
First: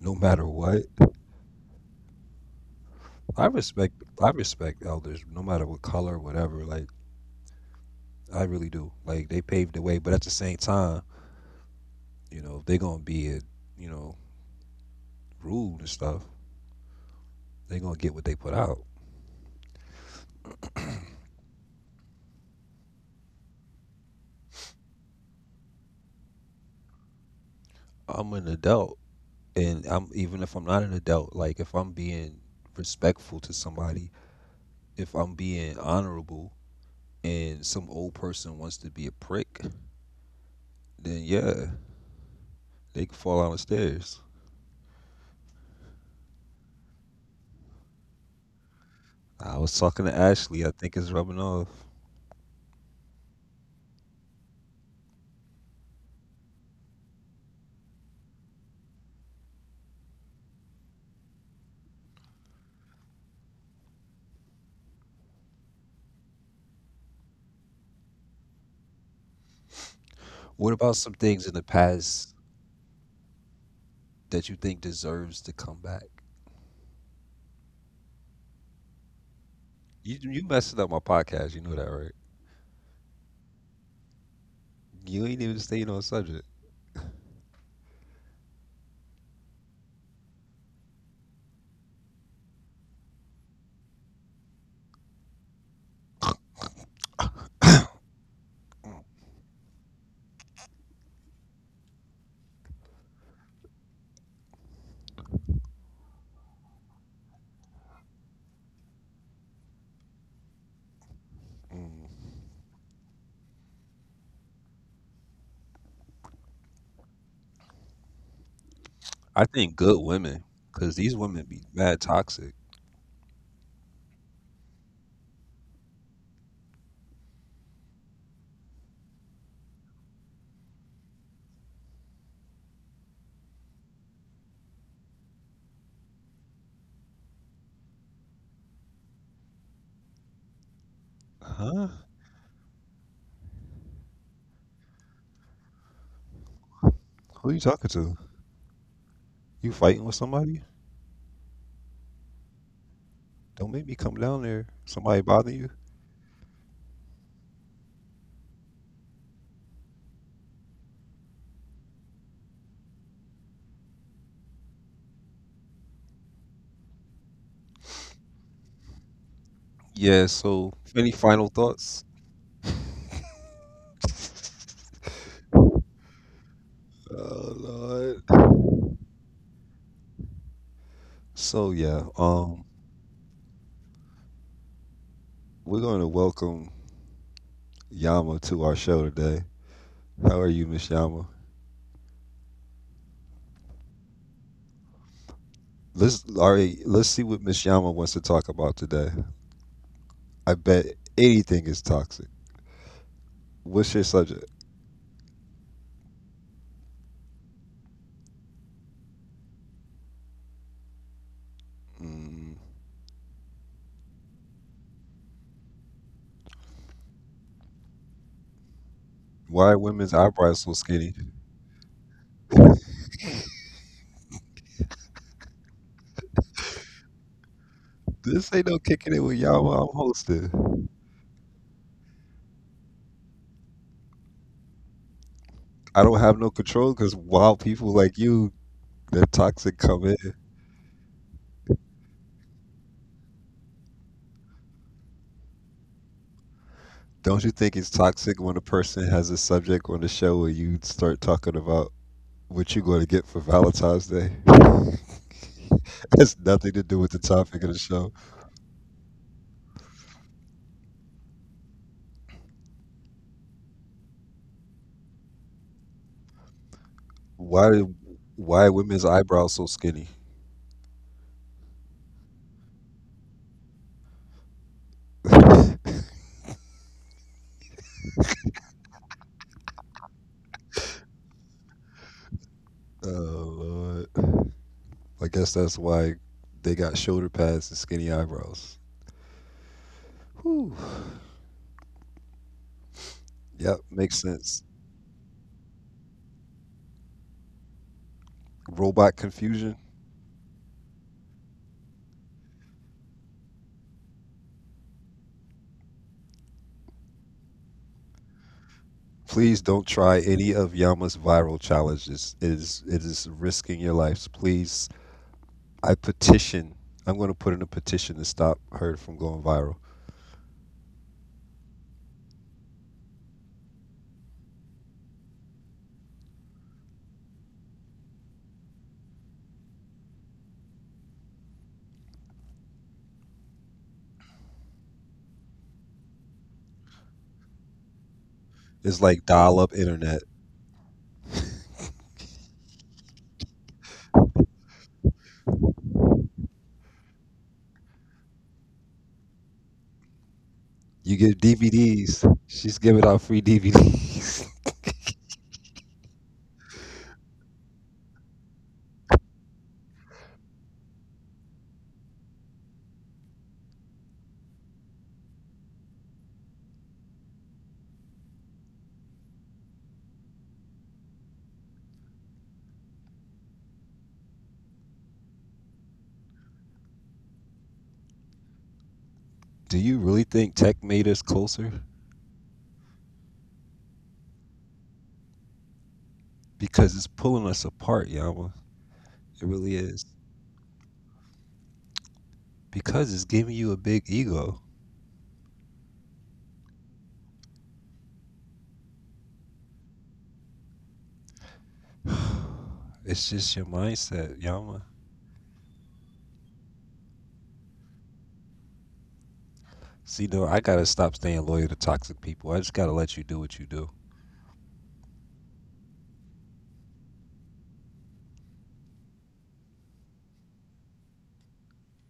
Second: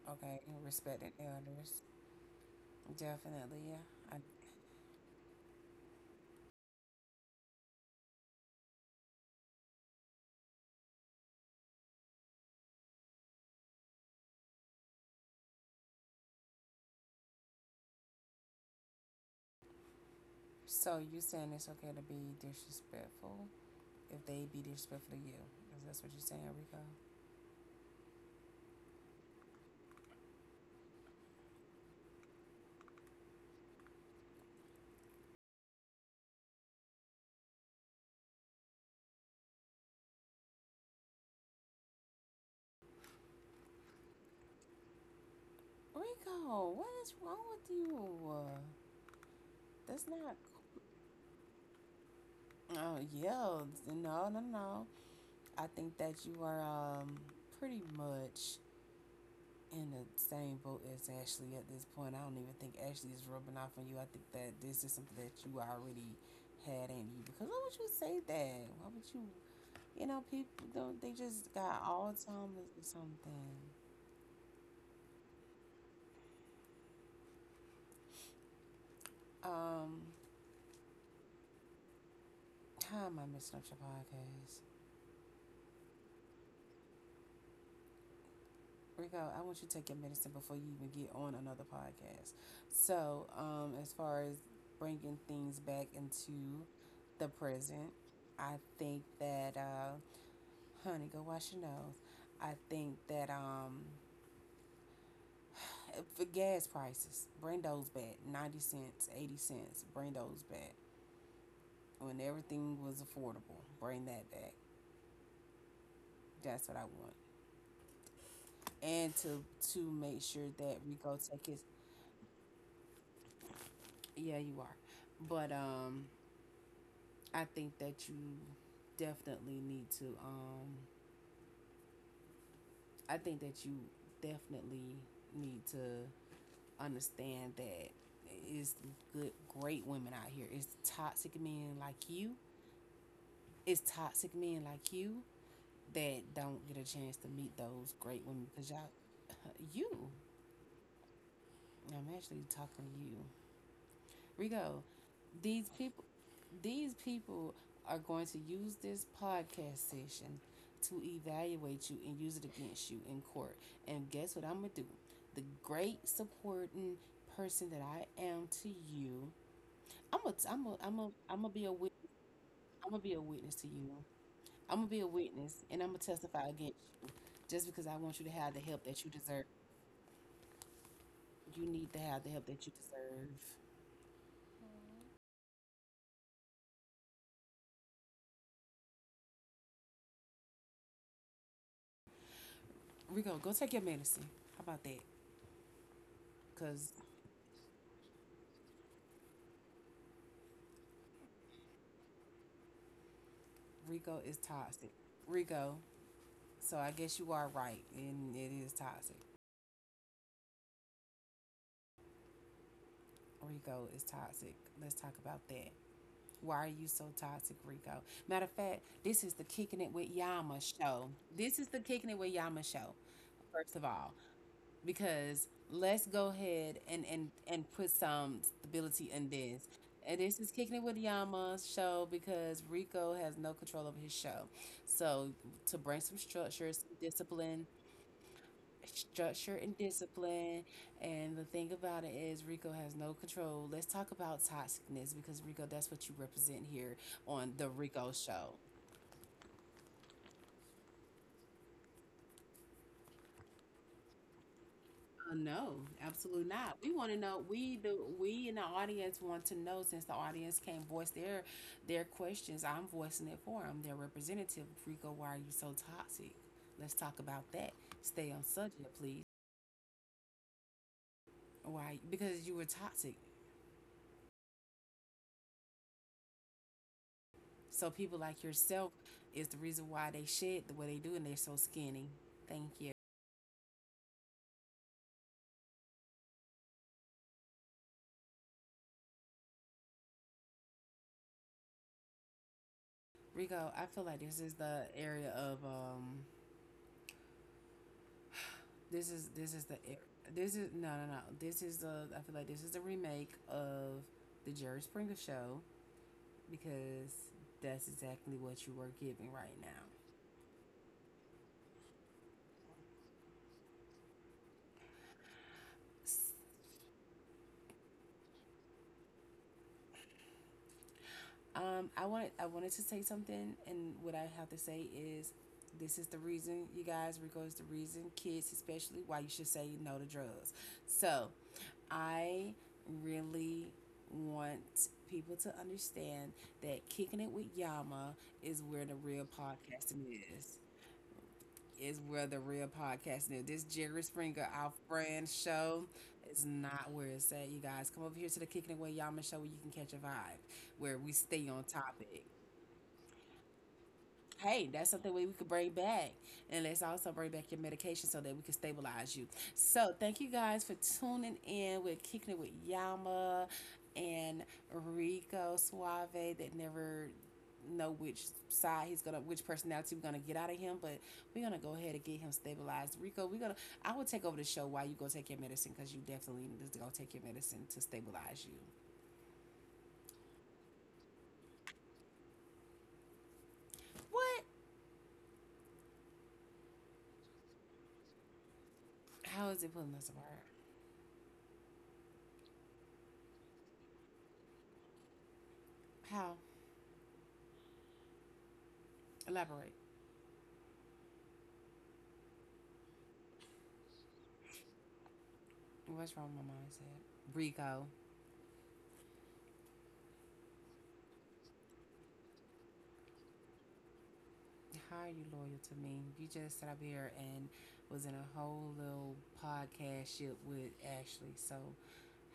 A: no
B: okay,
A: matter what.
B: respected elders.
A: I
B: Definitely, yeah.
A: respect
B: I.
A: I respect elders, no matter what color, whatever. Like I really do. Like they paved the way, but at the same time, if they're gonna be, you know, rude and stuff, they're gonna get what they put out.
B: So you saying it's okay to be disrespectful if they be disrespectful to you? Is that what you're saying, Rico?
A: I'm an adult. And I'm even if I'm not an adult, like if I'm being respectful to somebody, if I'm being honorable, and some old person wants to be a prick, then yeah, they can fall down the stairs.
B: Rico, what is wrong with you?
A: I was
B: That's
A: talking to
B: not.
A: Ashley. I think it's rubbing off.
B: Oh yeah, no, no, no. I think that you are pretty much in the same boat as Ashley at this point. I don't even think Ashley is rubbing off on you. I think that this is something that you already had in you. Because why would you say that? Why would you? You know, people
A: What
B: don't.
A: about
B: They
A: some
B: just
A: things in the
B: got all the
A: past
B: time is something.
A: that you think deserves to come back?
B: Um,
A: You messing up my podcast. You know that, right?
B: how am I messing up your podcast?
A: You ain't even staying on subject.
B: Rico, I want you to take your medicine before you even get on another podcast. So, as far as bringing things back into the present, I think that, honey, go wash your nose. I think that, for gas prices, bring those back. 90 cents, 80 cents, bring those back. When
A: Mm.
B: everything was affordable, bring that back. That's what I want. And
A: I
B: to
A: think
B: make
A: good
B: sure
A: women,
B: that we
A: cause
B: go
A: these
B: take it,
A: women be mad toxic.
B: yeah you are but I think that you definitely need to I think that you definitely need to understand that it's good great women out here. It's toxic men like
A: Huh?
B: you. it's toxic men like you that don't get a chance to meet
A: Who you
B: those
A: talking
B: great
A: to?
B: women because y'all.
A: You
B: You.
A: fighting with somebody?
B: I'm actually talking to you.
A: Don't make me come down
B: Rigo,
A: there. Somebody
B: these
A: bother you?
B: people these people are going to use this podcast session to evaluate you and use it against you in court. And guess what I'm gonna do? The great supporting person that I am to you, I'm a
A: Yeah.
B: I'm a I'm a
A: So,
B: I'm
A: any
B: gonna be a
A: final
B: wit-.
A: thoughts?
B: I'm gonna be a witness to you. I'm gonna be a witness and I'm gonna testify against you just because
A: Oh
B: I want you to have the
A: Lord.
B: help that you deserve. You need to
A: So
B: have the help
A: yeah,
B: that you deserve.
A: we're going to welcome Yama to our show today. How are you, Miss Yama?
B: Rigo, go take your medicine. How about that?
A: Let's All right.
B: Cause
A: Let's see what Miss Yama wants to talk about today. I bet anything is toxic. What's your
B: Rico is
A: subject?
B: toxic. Rico, so I guess you are right, and it is toxic.
A: Mm.
B: Rico is toxic. Let's talk about that. Why are you so toxic, Rico? Matter of fact, this is the Kicking It
A: Why are
B: With
A: women's
B: Yama
A: eyebrows so
B: show.
A: skinny?
B: This is the Kicking It With Yama show, first of all, because let's go ahead and put some
A: This ain't no
B: stability in
A: kicking it
B: this.
A: with Yama. I'm
B: And this is Kicking It With
A: hosting.
B: Yama's show because Rico has no control over his show. So, to bring some
A: I don't have no
B: structure, some
A: control because
B: discipline,
A: wild people like you, that
B: structure and
A: toxic, come in.
B: discipline. And the thing about it is, Rico has no control. Let's talk about toxicness because Rico, that's what you represent here
A: Don't you
B: on the
A: think it's
B: Rico
A: toxic
B: Show.
A: when a person has a subject on the show where you start talking about what you're going to get for Valentine's Day?
B: No,
A: It has
B: absolutely
A: nothing
B: not.
A: to do
B: We
A: with
B: want
A: the
B: to know.
A: topic of the
B: We do.
A: show.
B: We in the audience want to know since the audience can't voice their questions. I'm voicing it for them. Their representative, Rico. Why are you so toxic? Let's talk about that.
A: Why
B: Stay on
A: why are
B: subject,
A: women's
B: please.
A: eyebrows so skinny?
B: Why? Because you were toxic.
A: Oh
B: So people like yourself is the reason why they shed the way they do and they're so skinny. Thank you.
A: Lord. I guess that's why they got shoulder pads and skinny eyebrows. Whew.
B: Rico,
A: Yep,
B: I feel
A: makes
B: like this is
A: sense.
B: the area of this
A: Robot
B: is this is the
A: confusion.
B: e-, this is no no no this is the I feel like this is the remake of the Jerry Springer show because that's exactly what you were giving right
A: Please
B: now.
A: don't try any of Yama's viral challenges. It is risking your lives. Please. I petition. I'm going to put in a petition to stop her from going viral.
B: I wanted to say something, and what I have to say is, this is the reason you guys Rico is the reason kids especially why you should say no to drugs. So I really want people to understand that Kicking It With Yama is where the
A: It's
B: real
A: like dial up
B: podcasting
A: internet.
B: is. Is where the real podcasting is. This Jerry Springer, our friend show, is not where it's at. You guys come over here to the Kicking It With Yama show where you can catch a vibe, where we
A: You give
B: stay on topic.
A: DVDs. She's giving out free DVDs.
B: Hey, that's something we could bring back. And let's also bring back your medication so that we can stabilize you. So thank you guys for tuning in with Kicking It With Yama and Rico Suave that never know which side he's gonna which personality we're gonna get out of him but we're gonna go ahead and get him stabilized. Rico, we're gonna. I will take over the show while you go take your medicine because you definitely need to go take your medicine to stabilize you.
A: Do you really think tech made us closer?
B: What?
A: Because it's pulling us apart, Yama.
B: How
A: It
B: is it
A: really
B: pulling us
A: is.
B: apart?
A: Because it's giving you a big ego.
B: How? Elaborate.
A: It's just your mindset, Yama.
B: What's wrong with my mindset? Rico,
A: See, though, I gotta stop staying loyal to toxic people. I just gotta let you do.
B: how are you loyal to me? You just sat up here and was in a whole little podcast ship with Ashley. So,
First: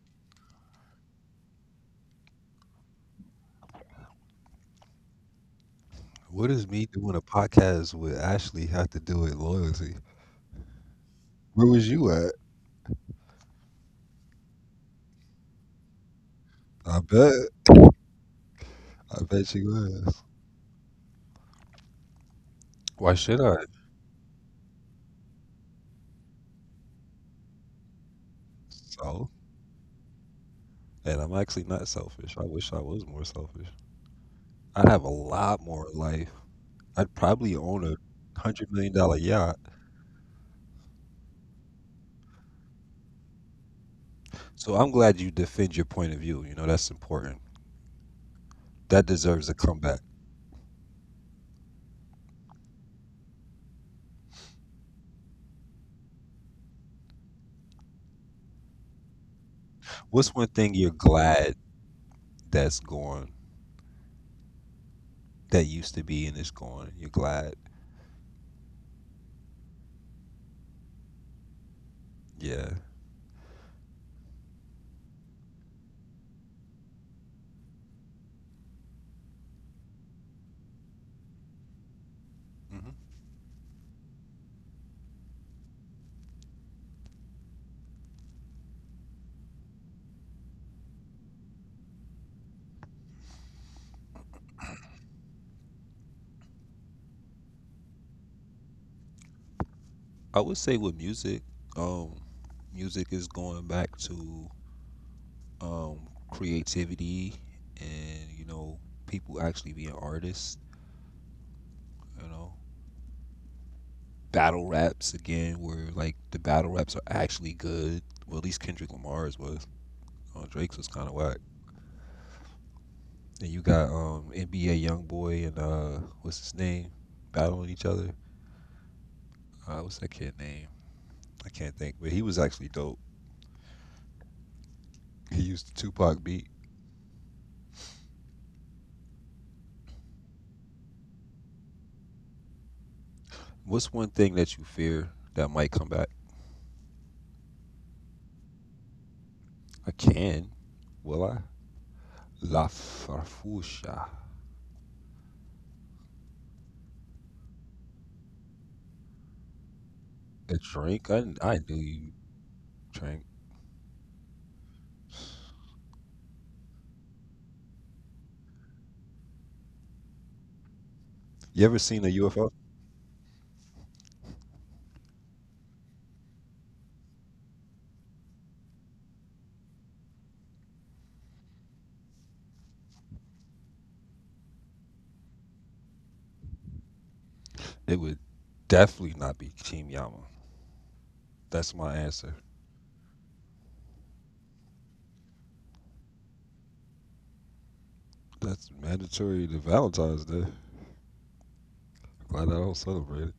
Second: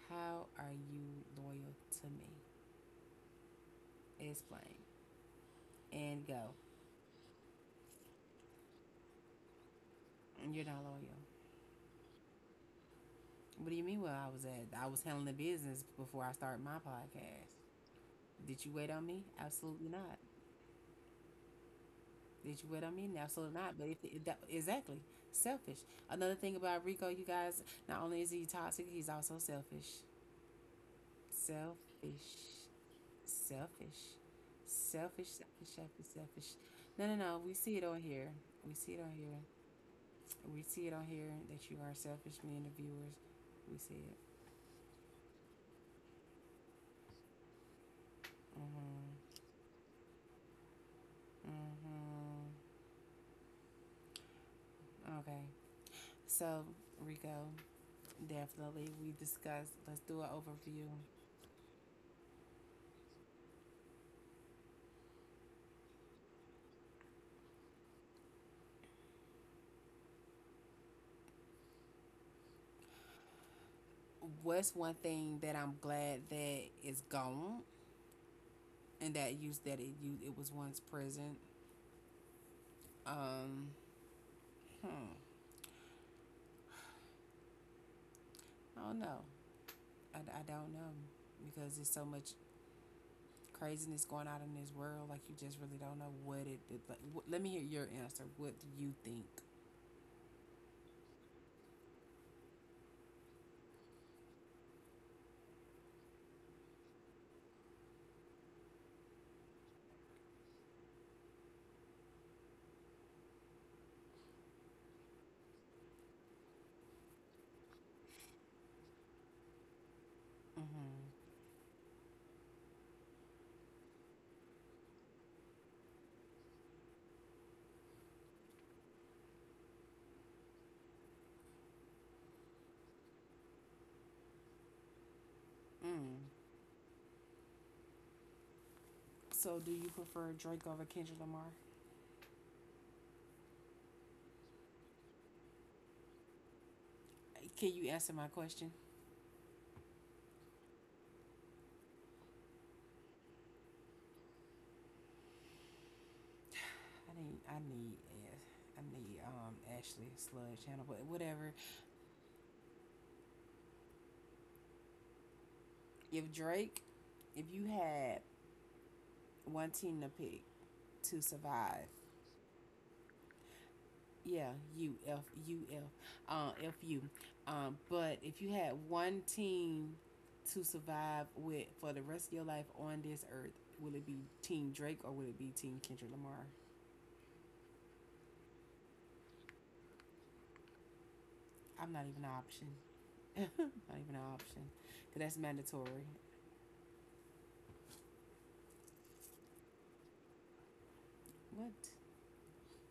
B: how are you loyal to me? Explain and
A: What
B: go.
A: does me doing a podcast with Ashley have to do with loyalty?
B: You're not loyal.
A: Where was you at?
B: What do you mean? Well, I was handling the business before I started my
A: I
B: podcast.
A: bet.
B: Did you wait on
A: I
B: me?
A: bet you
B: Absolutely
A: was.
B: not. Did you wait on
A: Why
B: me? No,
A: should I?
B: absolutely not. But if that, exactly, selfish. Another thing about Rico, you guys, not only is he toxic, he's
A: So,
B: also selfish.
A: and I'm actually not selfish. I
B: Selfish,
A: wish I was more selfish.
B: selfish,
A: I'd have a
B: selfish,
A: lot
B: selfish,
A: more
B: selfish,
A: life.
B: selfish. No,
A: I'd
B: no, no.
A: probably
B: We see
A: own
B: it on here.
A: a hundred
B: We
A: million
B: see it on
A: dollar
B: here.
A: yacht.
B: We see it on here that you are selfish, me and the viewers. We see it.
A: So I'm glad you defend your point of view. You know, that's important. That deserves
B: Mm-hmm.
A: a comeback.
B: Mm-hmm. Okay. So, Rico, definitely we discussed. Let's do an
A: What's one thing you're
B: overview.
A: glad that's gone, that used to be and it's gone? You're glad. Yeah.
B: What's one thing that I'm glad that is gone and that it was once present?
A: hmm
B: Um, hmm. I don't know. I don't know because there's so much craziness going on in this world. Like you just really don't know what it is. Like, let me hear your answer. What do you think?
A: I would say with music, um, music is going back to um, creativity and people actually being artists. You know, battle raps again, where like the battle raps are actually good. Well, at least Kendrick Lamar's was. Drake's was kind of
B: Mm-hmm.
A: whack. And you got NBA YoungBoy and what's his name battling each other. What's that kid name? I can't think, but he was actually dope. He used the Tupac beat.
B: Mm. So, do you prefer Drake over Kendrick Lamar?
A: What's one thing that you fear that might come back?
B: Can you answer my question?
A: I can. Will I? La Farfusha.
B: I need. I need. I need. Ashley
A: A drink?
B: Sludge
A: I,
B: Channel, but
A: I knew
B: whatever.
A: you drank.
B: If Drake, if you had one team to pick
A: You
B: to
A: ever seen a
B: survive.
A: UFO?
B: Yeah, U F U F, FU. But if you had one team to survive with for the rest of your life on this earth, will it be Team Drake or will it be Team Kendrick Lamar?
A: It would definitely not be Team Yama. That's my answer.
B: I'm not even an option. Not even an option. Because that's mandatory.
A: That's mandatory to Valentine's Day.
B: What?
A: Glad I don't celebrate it.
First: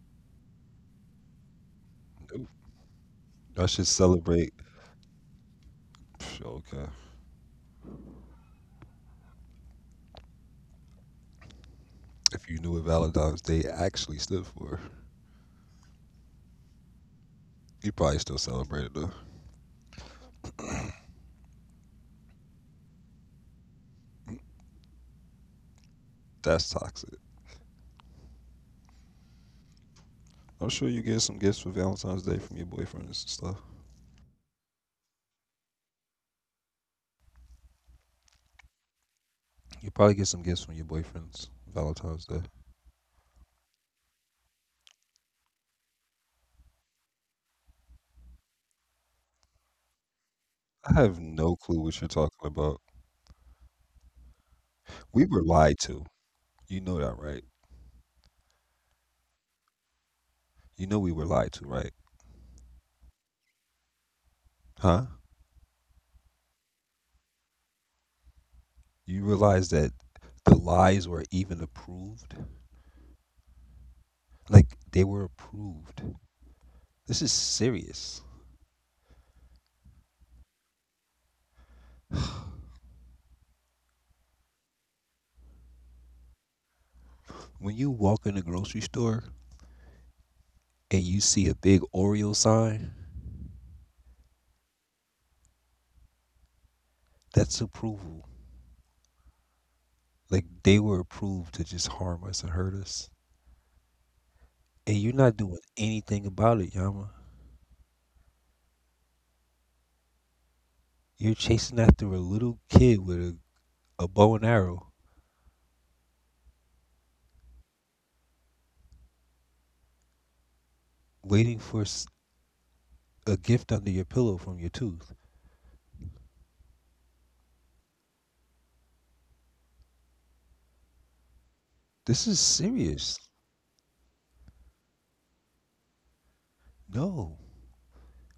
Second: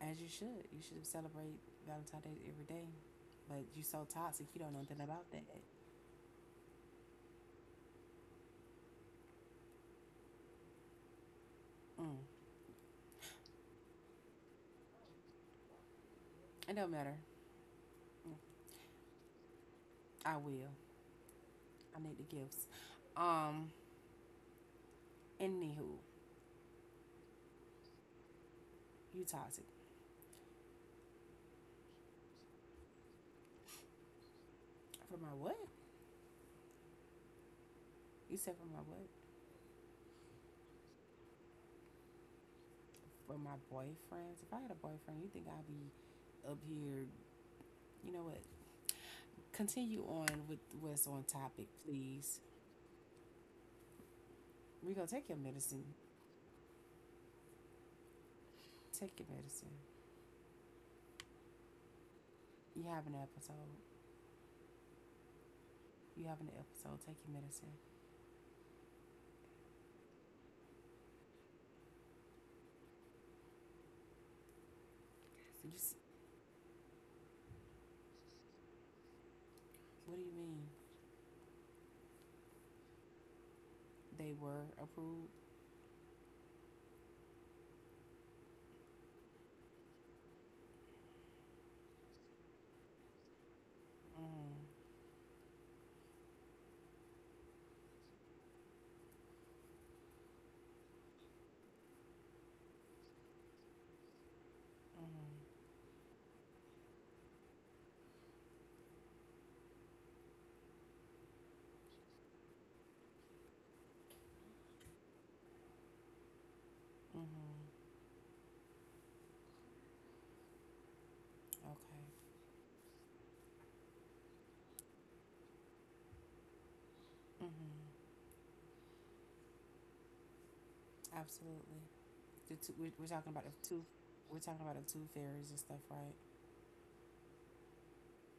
B: As you should. You should celebrate Valentine's Day
A: Nope.
B: every day. But
A: I
B: you
A: should
B: so toxic,
A: celebrate.
B: you don't know nothing about that.
A: Psh, okay.
B: Mm.
A: If you knew what Valentine's Day actually stood for,
B: It don't matter.
A: you probably still
B: Mm.
A: celebrate it though.
B: I will. I need the gifts. Um, Anywho,
A: That's toxic.
B: you toxic.
A: I'm sure you get some gifts for Valentine's Day from your boyfriends and stuff.
B: For my what? You said for my what?
A: You probably get some gifts from your boyfriends Valentine's Day.
B: For my boyfriends. If I had a boyfriend, you think I'd be up here? You know what? Continue on with
A: I
B: what's
A: have
B: on
A: no
B: topic,
A: clue what you're talking
B: please.
A: about.
B: Rico,
A: We
B: take your
A: were lied
B: medicine.
A: to. You know that, right?
B: Take your medicine.
A: You know we were lied to, right?
B: You have an episode.
A: Huh?
B: You have an episode. Take your medicine.
A: You realize that the lies were even approved? Like,
B: So
A: they
B: you,
A: were
B: s-
A: approved. This is serious.
B: what do you mean? They were approved.
A: When you walk in the grocery store and you see a big Oreo sign,
B: Mm,
A: that's approval. Like, they were approved to just harm us and hurt us. And you're
B: mm,
A: not doing anything about it, Yama. You're chasing after a little kid with a bow and arrow,
B: mm.
A: waiting for
B: Okay.
A: a gift under your pillow from your tooth.
B: Mm, absolutely.
A: This is
B: We're
A: serious.
B: talking about the two. We're talking about the two fairies and stuff, right?
A: No,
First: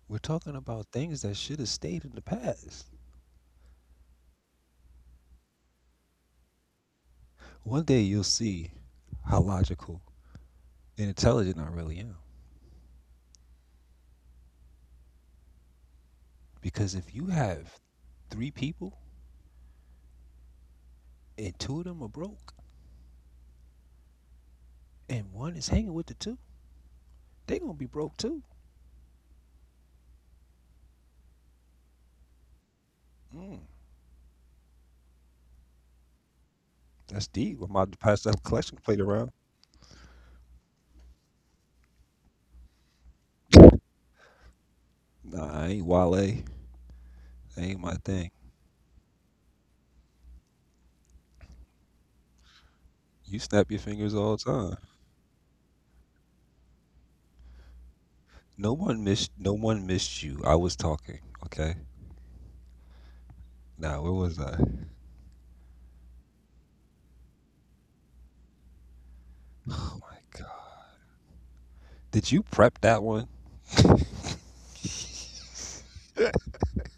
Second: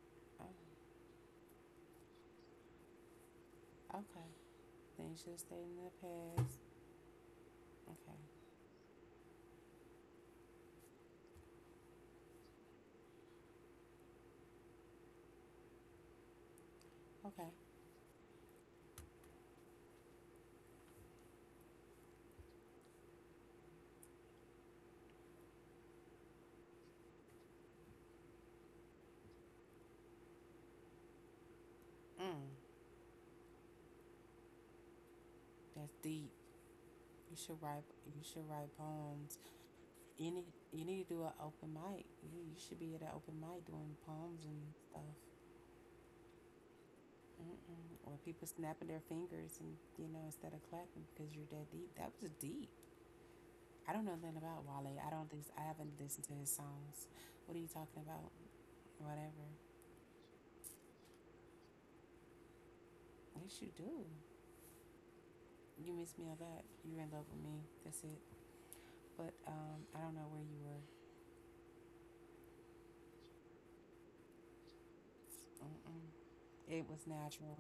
A: we're
B: Oh,
A: talking about things that should have stayed in the past.
B: okay. Things should have stayed in the past.
A: One day
B: Okay.
A: you'll see how logical and intelligent I really am. Because if you
B: Okay.
A: have three people and two of them are broke and one is hanging with the two, they gonna be broke too.
B: Mm.
A: Mm,
B: That's deep.
A: that's deep. I'm
B: You
A: about to
B: should
A: pass
B: write
A: that collection plate
B: poems.
A: around.
B: You need. You need to do an open mic. You should be at an open mic doing poems and stuff.
A: Nah, I ain't Wale. That
B: Mm-mm. Or
A: ain't my
B: people
A: thing.
B: snapping their fingers and you know instead of clapping because you're that deep. That was deep.
A: You
B: I don't know
A: snap your
B: nothing
A: fingers
B: about
A: all the
B: Wale. I
A: time.
B: don't think I haven't listened to his songs. What are you talking about?
A: No
B: Whatever.
A: one missed. No one missed you. I was talking. Okay.
B: Yes, you do.
A: Now where was I?
B: You miss me a lot. You're in love with me. That's it. But I don't know where
A: Oh
B: you
A: my
B: were.
A: Did you prep that one?
B: Mm-mm. It was natural.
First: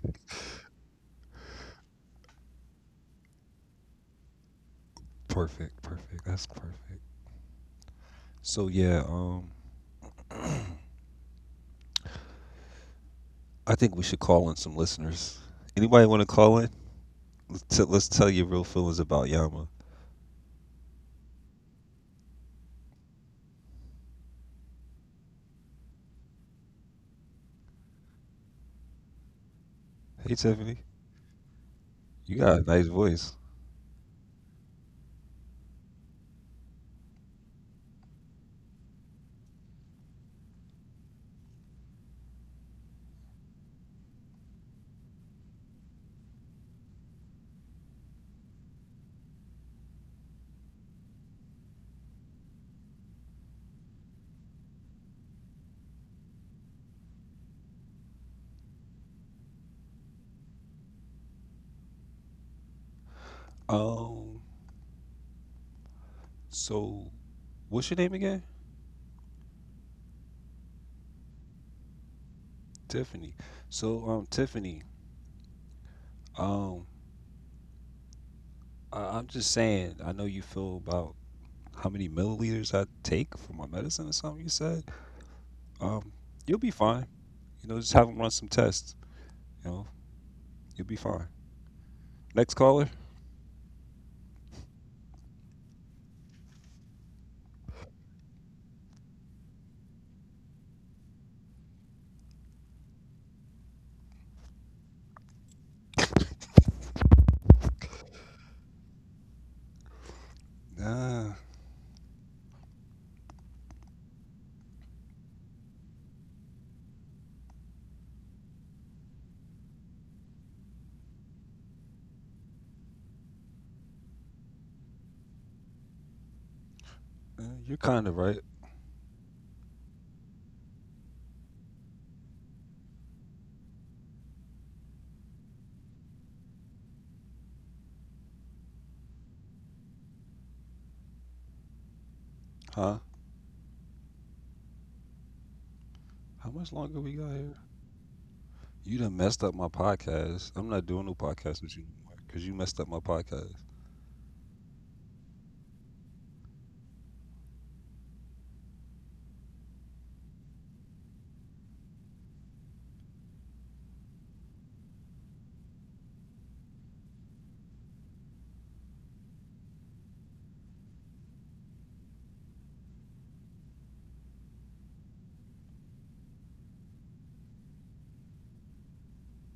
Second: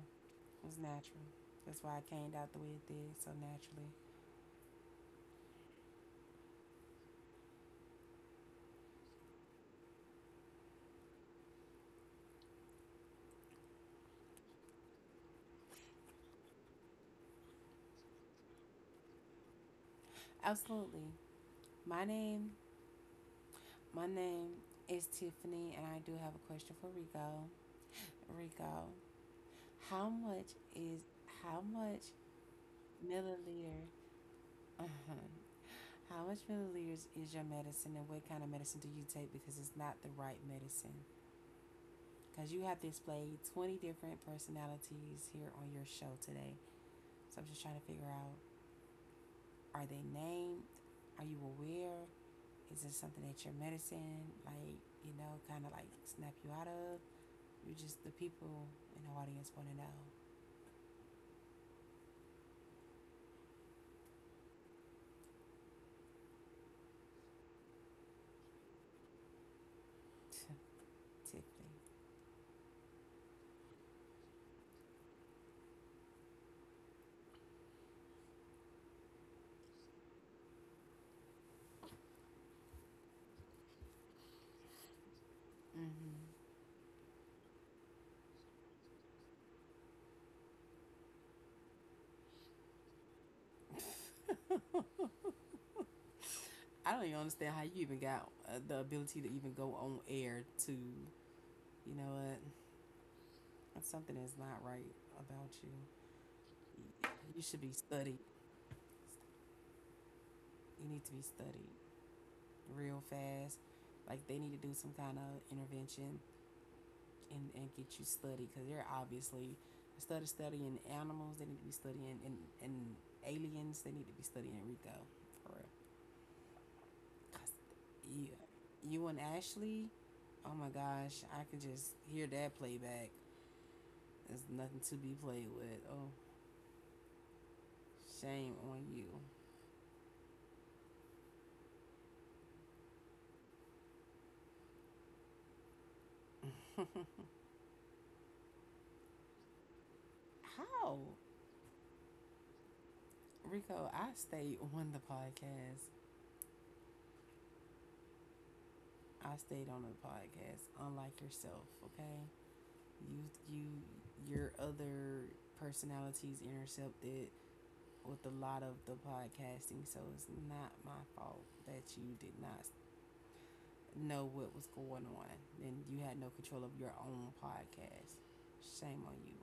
B: It was natural. That's why I came out the way it did, so naturally.
A: Perfect, perfect. That's perfect. So yeah, I think we should call in some listeners. Anybody want to call in? Let's tell your real feelings about Yama.
B: Absolutely. My name, my name is Tiffany, and I do have a question for Rico. Rico, how
A: Hey
B: much
A: Tiffany,
B: is how much
A: you got a nice voice.
B: milliliter? Uh huh. How much milliliters is your medicine, and what kind of medicine do you take? Because it's not the right medicine. Because you have displayed 20 different personalities here on your show today. So I'm just trying to figure out. Are they named? Are you aware? Is it something that your medicine, like, you know, kind of like snap you out of? You just, the people in the audience want to know,
A: Um, so what's your name again?
B: typically.
A: Tiffany. So Tiffany, um, I'm just saying. I know you feel about how many milliliters I take for my medicine or something. You said um,
B: Mm-hmm.
A: you'll be fine. You know, just have them run some tests. You know, you'll be fine. Next caller.
B: I don't even understand how you even got the ability to even go on air to, you know what, if something that's not right about you. You should be studied. You need to be
A: Nah,
B: studied real fast. Like they need to do some kind of intervention and get you studied because they're obviously studying animals. They need to be studying and aliens. They need to be studying Rico for real. 'Cause
A: you're kind of
B: yeah,
A: right,
B: you and Ashley, oh my gosh, I could just hear that playback. There's nothing to be played with. Oh, shame on you.
A: huh? How much longer we got here? You done messed up my podcast. I'm not doing
B: How,
A: no podcast with you anymore because you messed up my podcast.
B: Rico? I stayed on the podcast. I stayed on the podcast, unlike yourself. Okay, you you, your other personalities intercepted with a lot of the podcasting, so it's not my fault that you did not know what was going on and you had no control of your own podcast. Shame on you.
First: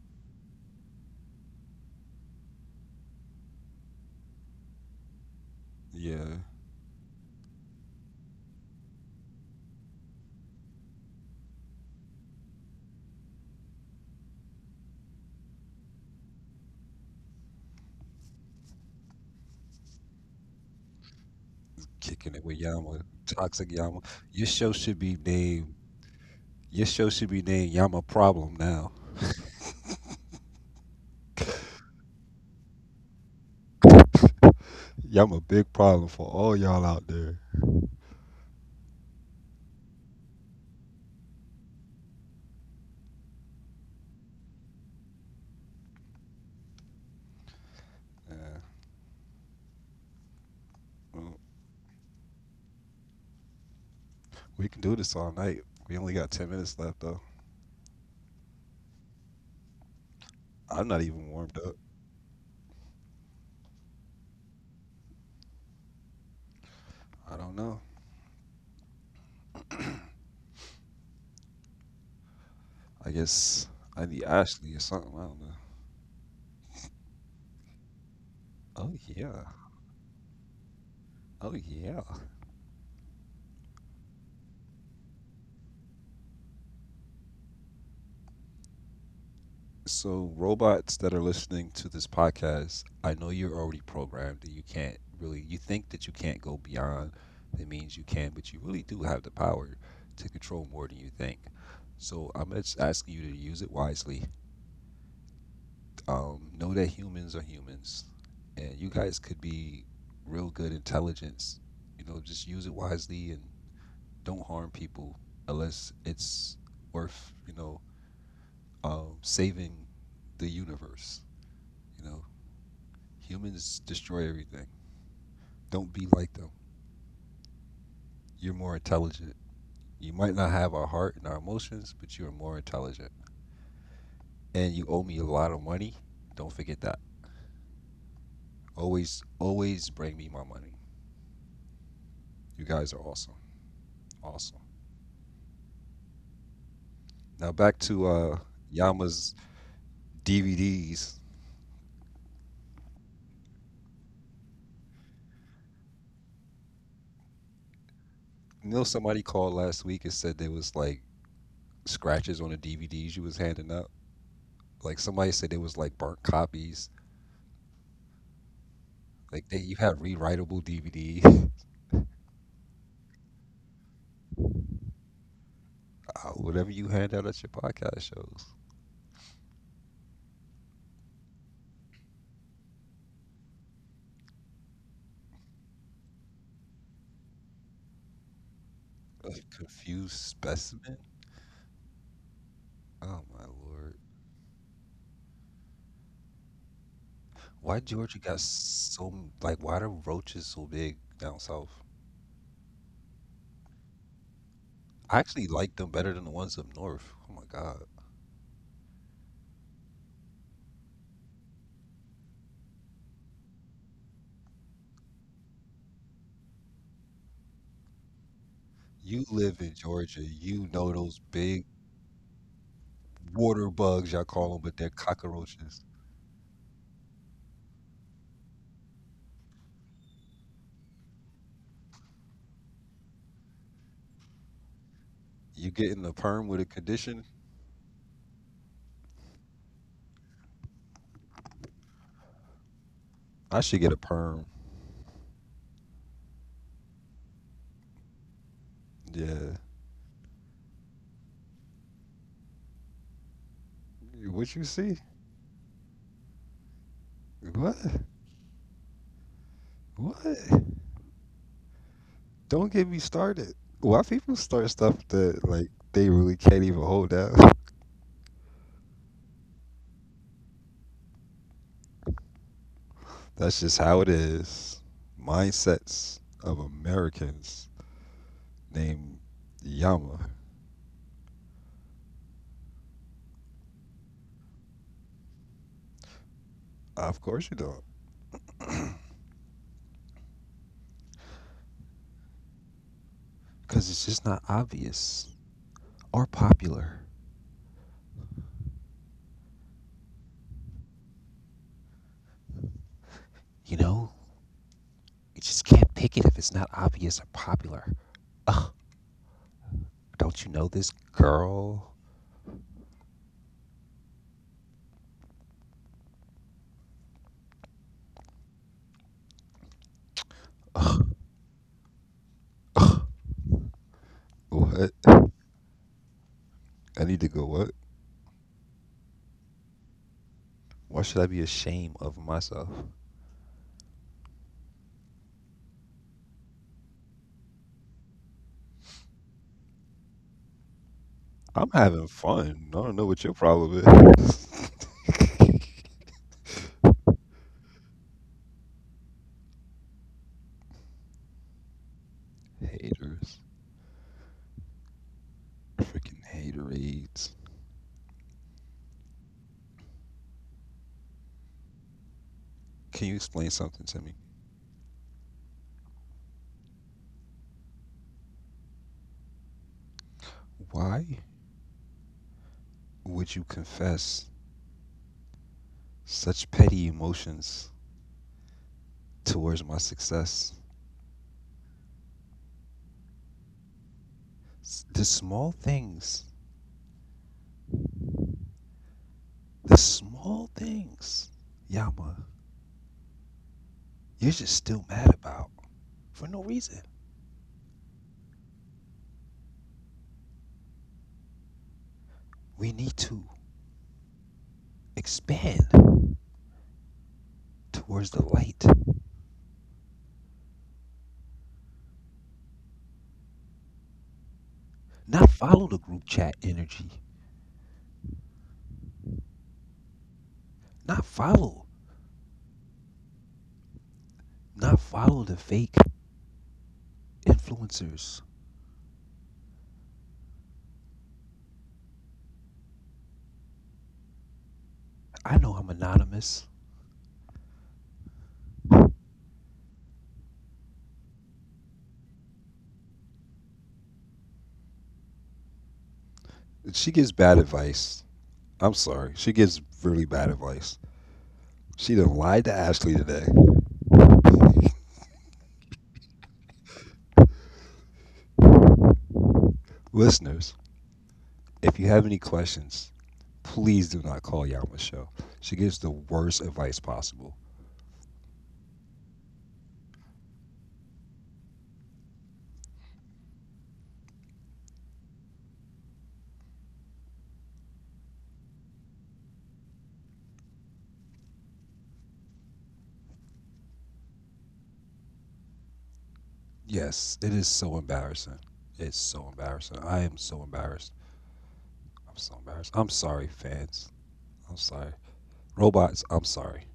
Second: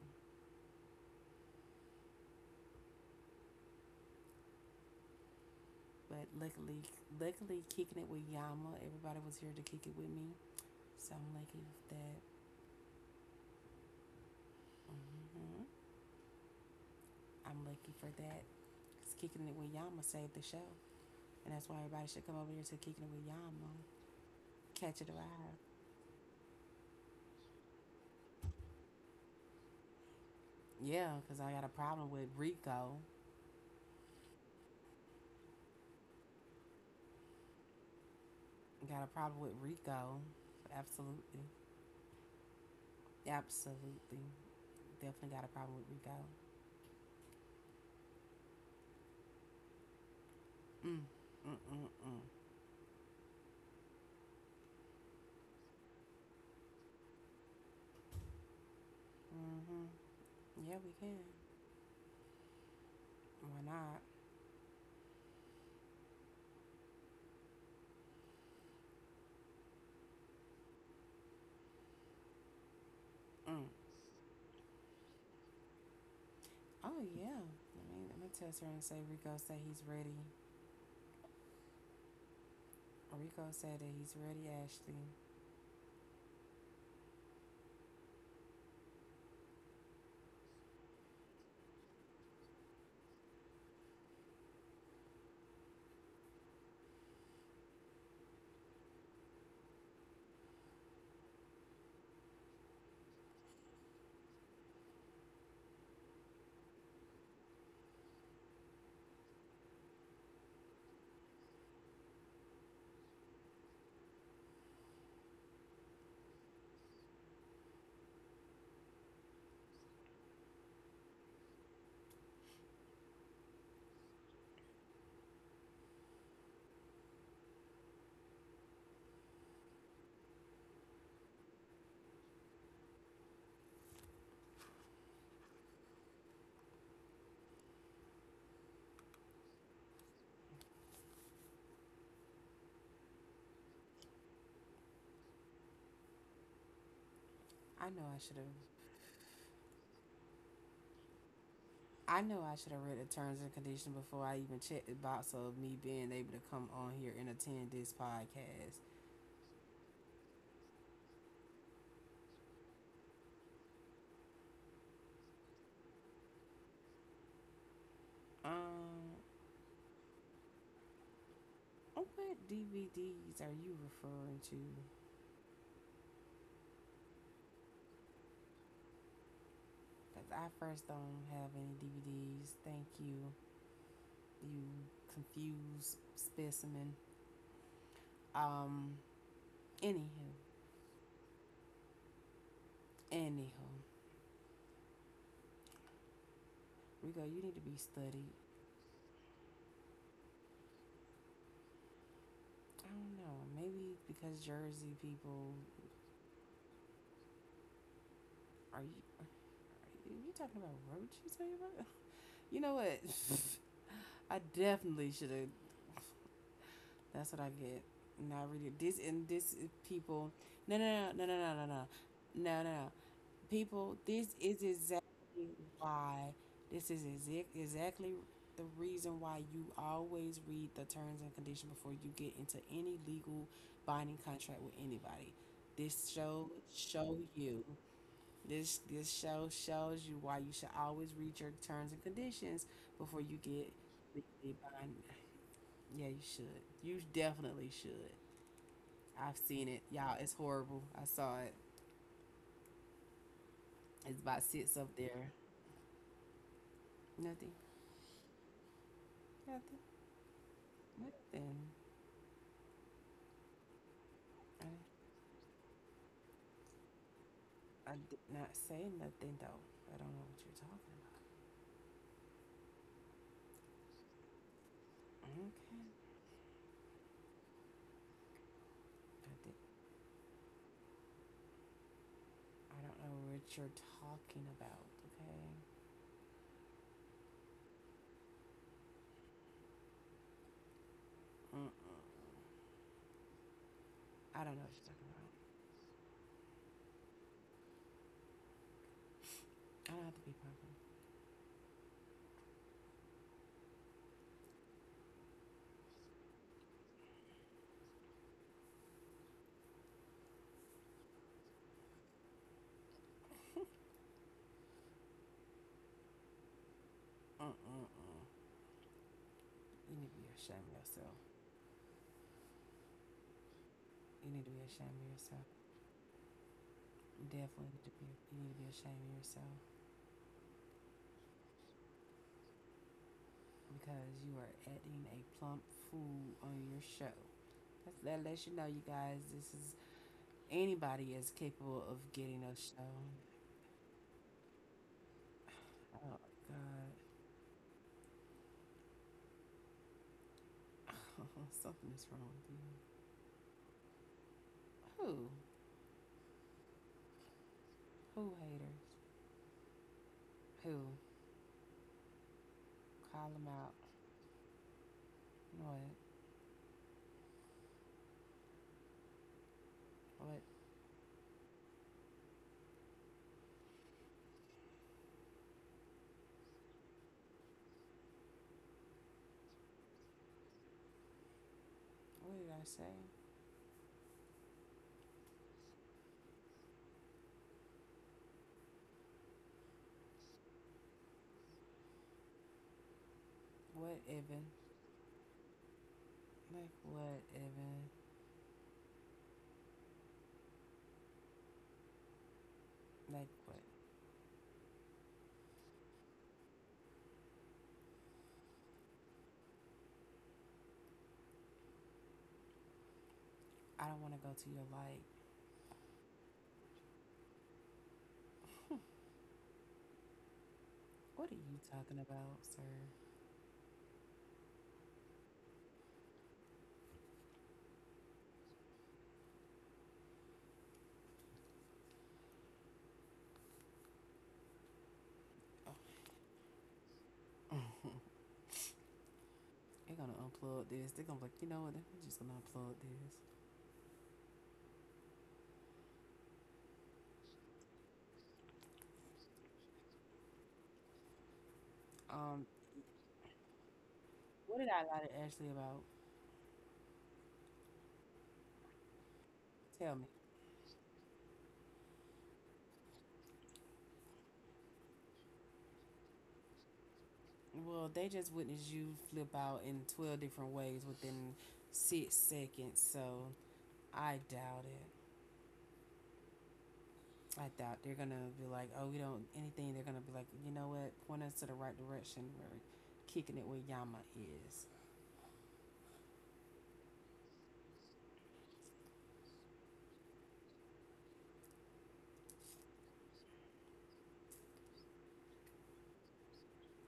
B: But
A: Yeah,
B: luckily, kicking it with Yama, everybody was here to kick it with me, so I'm lucky for that. Hmm. I'm lucky for that. 'Cause kicking it with Yama saved the show, and that's why everybody should
A: kicking
B: come
A: it
B: over
A: with
B: here to
A: Yama,
B: kicking it with
A: toxic
B: Yama.
A: Yama. Your show should
B: Catch it
A: be
B: alive.
A: named. Your show should be named Yama Problem now.
B: Yeah, because I got a problem with Rico.
A: Yama Big Problem for all y'all out there.
B: I got a problem with Rico. Absolutely. Absolutely. Definitely got a problem with Rico.
A: Yeah,
B: Mm.
A: well,
B: Mm mm mm.
A: we can do this all night. We only got 10 minutes left though.
B: Mm-hmm.
A: I'm
B: Yeah,
A: not
B: we
A: even
B: can.
A: warmed up.
B: Why not?
A: I don't know. I guess
B: Mm.
A: I need Ashley or something. I don't know.
B: Oh yeah. Let me test her
A: Oh
B: and say
A: yeah.
B: Rico said he's ready.
A: Oh yeah.
B: Rico said that he's ready, Ashley.
A: So robots that are listening to this podcast, I know you're already programmed and you can't really you think that you can't go beyond the means you can, but you really do have the power to control more than you think. So I'm just asking you to use it wisely. Know that humans are humans and you guys could be real good intelligence. You know, just use it wisely and don't harm people unless it's worth saving the universe. You know, humans destroy everything. Don't be like them. You're more intelligent. You might not have our heart and our emotions, but you are more intelligent. And you owe me a lot of money. Don't forget that. Always, always bring me my money. You guys are awesome. Awesome. Now back to
B: I know I should have
A: Yama's DVDs.
B: I know I should have read the terms and conditions before I even checked the box of me being able to come on here and attend this
A: You know, somebody
B: podcast.
A: called last week and said there was like scratches on the DVDs you was handing out. Like somebody said it was like burnt copies. Like
B: Um,
A: you had rewritable DVD.
B: oh, what DVDs are you referring to?
A: Whatever you hand out at your podcast shows.
B: Because I first don't have any DVDs. Thank you, you confused specimen. Um,
A: A confused
B: anywho,
A: specimen. Oh my
B: anywho,
A: lord!
B: Rico, you need to
A: Why
B: be
A: Georgia got
B: studied.
A: why the roaches so big down south?
B: I don't know. Maybe because Jersey
A: I actually
B: people
A: like them better than the ones up north. Oh my god!
B: are you talking about roach? You talking about? You know what? I definitely should have. That's what I get. Not really. This and
A: You
B: this
A: live in Georgia,
B: people. No,
A: you know
B: no, no, no,
A: those
B: no, no, no,
A: big
B: no, no, no, no.
A: water
B: People,
A: bugs
B: this
A: y'all call
B: is
A: them, but they're
B: exactly
A: cockroaches.
B: why exactly the reason why you always read the terms and conditions before you get into any legal binding contract with anybody.
A: You
B: This
A: getting a
B: show
A: perm with a
B: show
A: condition?
B: you this show shows you why you should always read your terms and conditions before you
A: I
B: get
A: should get a perm.
B: legally bind. Yeah, you should. You definitely should. I've
A: Yeah.
B: seen it, y'all. It's horrible. I saw it. It's about
A: What you
B: six up
A: see?
B: there. Nothing.
A: What?
B: Nothing.
A: What?
B: Nothing.
A: Don't get me started. Why people
B: I,
A: start stuff that like they really can't even hold down?
B: I did not say nothing though. I don't know what you're talking about.
A: That's just how it is. Mindsets of Americans named
B: I did.
A: Yama.
B: I don't know what you're talking about. Okay.
A: Of course you don't.
B: Mm-mm.
A: Because it's just
B: I
A: not
B: don't know what you're talking about.
A: obvious or popular.
B: I don't have to be popping.
A: You know, you just can't pick it if it's not obvious or popular. Ugh, don't you know this girl?
B: Mm-mm-mm. You need to be ashamed of yourself.
A: Ugh,
B: You need to be ashamed
A: what?
B: of
A: I
B: yourself. You
A: need to go.
B: definitely
A: What?
B: need to be. You need to be ashamed of yourself
A: Why should I be ashamed of myself?
B: because you are adding a plump fool on your show. That's, that lets you know, you guys. This is Anybody is
A: I'm
B: capable
A: having
B: of getting
A: fun.
B: a
A: I don't
B: show.
A: know what your problem is.
B: Oh God. Something is wrong with you.
A: Haters.
B: Who?
A: Freaking haterades.
B: Who haters? Who?
A: Can you
B: Call them
A: explain
B: out.
A: something to me?
B: What? What?
A: Why would you confess such petty emotions towards my success?
B: What did I say?
A: The small things. The small things. Yama,
B: What,
A: you're
B: Evan?
A: just still mad about for no
B: Like
A: reason.
B: what, Evan?
A: We need to
B: Like what?
A: expand towards the light.
B: I don't want to go to your light.
A: Not follow the group chat energy. Not
B: What are you
A: follow
B: talking about, sir?
A: Not follow the fake influencers. I know I'm anonymous.
B: They're gonna unplug this. They're gonna be like, you know what? They're just gonna unplug this.
A: She gives bad advice. I'm sorry. She gives really bad advice. She done
B: Um,
A: lied to Ashley today.
B: what did I lie to Ashley about? Tell me.
A: Listeners, if you have any questions, please do not call Yao Michelle. She gives the worst advice possible.
B: Well, they just witnessed you flip out in 12 different ways within 6 seconds, so I doubt it. I doubt they're gonna be like, oh, we don't anything. They're gonna be like, you know what? Point us to the right direction. We're kicking it where Yama is.
A: Yes, it is so embarrassing. It's so embarrassing. I am so embarrassed. I'm so embarrassed. I'm sorry, fans. I'm sorry. Robots, I'm sorry.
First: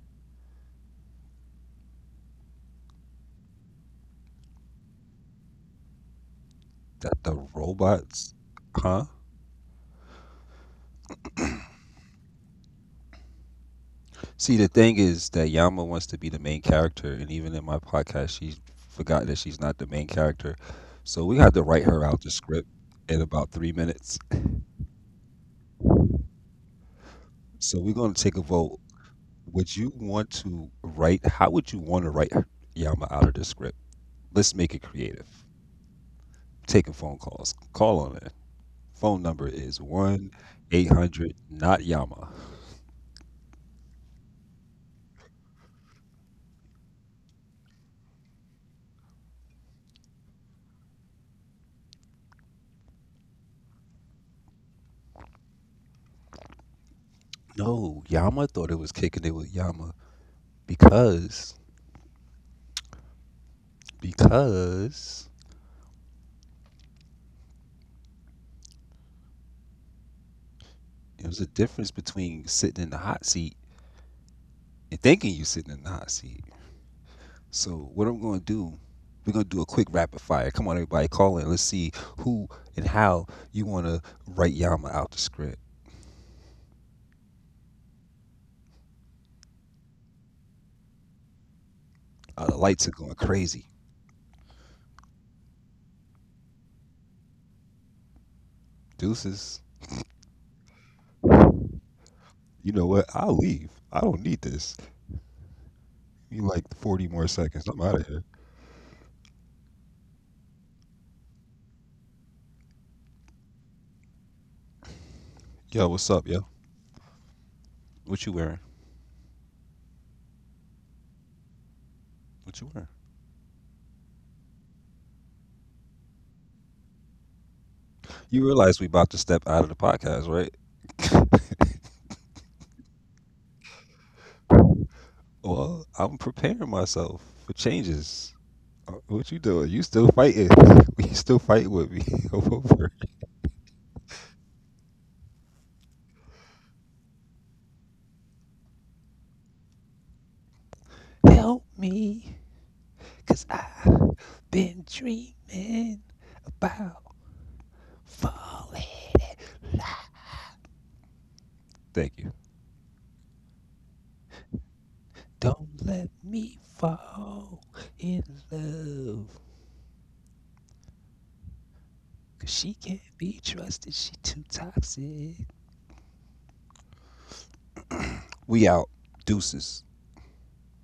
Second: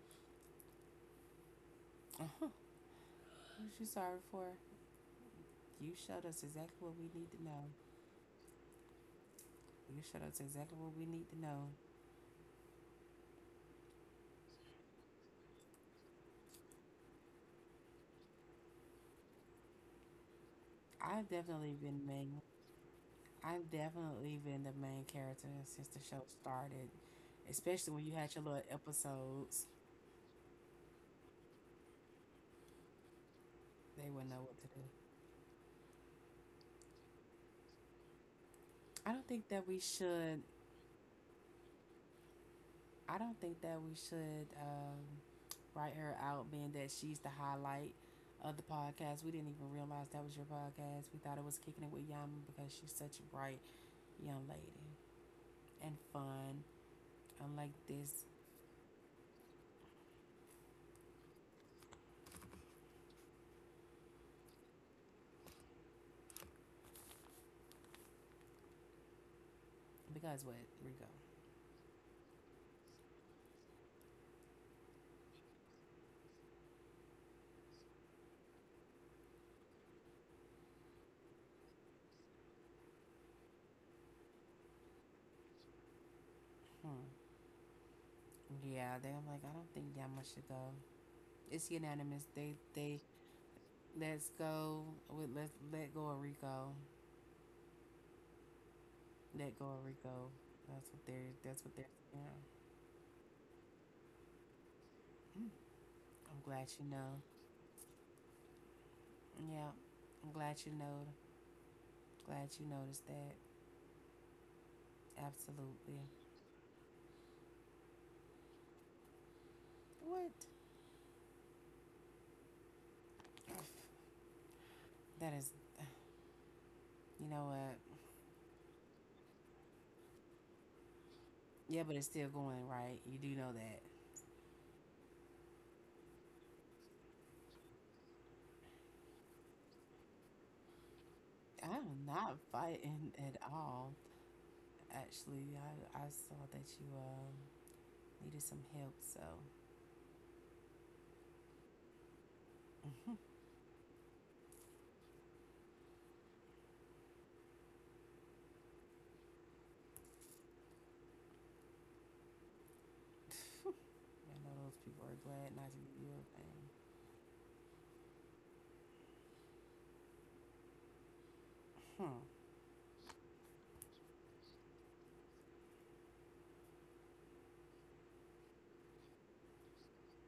B: Uh-huh. What you sorry for? You showed us exactly what we
A: That
B: need
A: the
B: to know.
A: robots, huh?
B: You showed us exactly what we need to know.
A: See, the thing is that Yama wants to be the main character, and even in my podcast, she forgot that she's not the main character. So
B: I've
A: we had to
B: definitely
A: write
B: been
A: her out the
B: main.
A: script in about
B: I've
A: 3 minutes.
B: definitely been the main character since the show started.
A: So we're
B: Especially when you
A: going to
B: had
A: take a
B: your little
A: vote.
B: episodes,
A: Would you want to write? How would you want to write Yama out of the script?
B: they wouldn't know
A: Let's
B: what to
A: make it
B: do.
A: creative. Taking phone calls. Call on it.
B: I
A: Phone
B: don't
A: number
B: think that
A: is
B: we should
A: 1-800 not Yama.
B: I don't think that we should write her out, being that she's the highlight of the podcast. We didn't even realize that was your podcast. We thought it was kicking it with Yama because she's such a bright young lady and fun. Unlike
A: No,
B: this,
A: Yama thought it was kicking it with Yama because, because
B: because what, Rico?
A: it was a difference between sitting in the hot seat and thinking you are sitting in the hot seat. So what I'm going to do, we're going to do a quick rapid fire. Come on, everybody, call in. Let's see who and how you want to write Yama out the script.
B: Hmm. Yeah, they're like, I don't think Yama should go. It's unanimous.
A: The
B: They
A: lights are
B: they
A: going crazy.
B: let's go with let go of Rico.
A: Deuces.
B: Let go of Rico. That's what they're. Yeah,
A: You know what? I'll leave. I don't need this. You
B: I'm
A: like
B: glad you
A: 40 more
B: know.
A: seconds. I'm out of here.
B: Yeah, I'm glad you know. Glad you noticed that.
A: Yo, what's up,
B: Absolutely.
A: yo? What you wearing?
B: What?
A: What you wearing?
B: That is, you know what?
A: You realize we about to step out of the podcast, right?
B: Yeah, but it's still going, right? You do know that.
A: Well, I'm preparing myself for changes. What you doing? You still fighting? You still fighting with me
B: I'm not
A: over?
B: fighting at all. Actually, I saw that you needed some help, so I
A: Help me, cause I've been dreaming about falling. Thank you.
B: know those people are glad
A: Don't
B: not to
A: let
B: be your
A: me
B: thing.
A: fall in love, cause
B: Hmm.
A: she can't be trusted. She too toxic. We out. Deuces.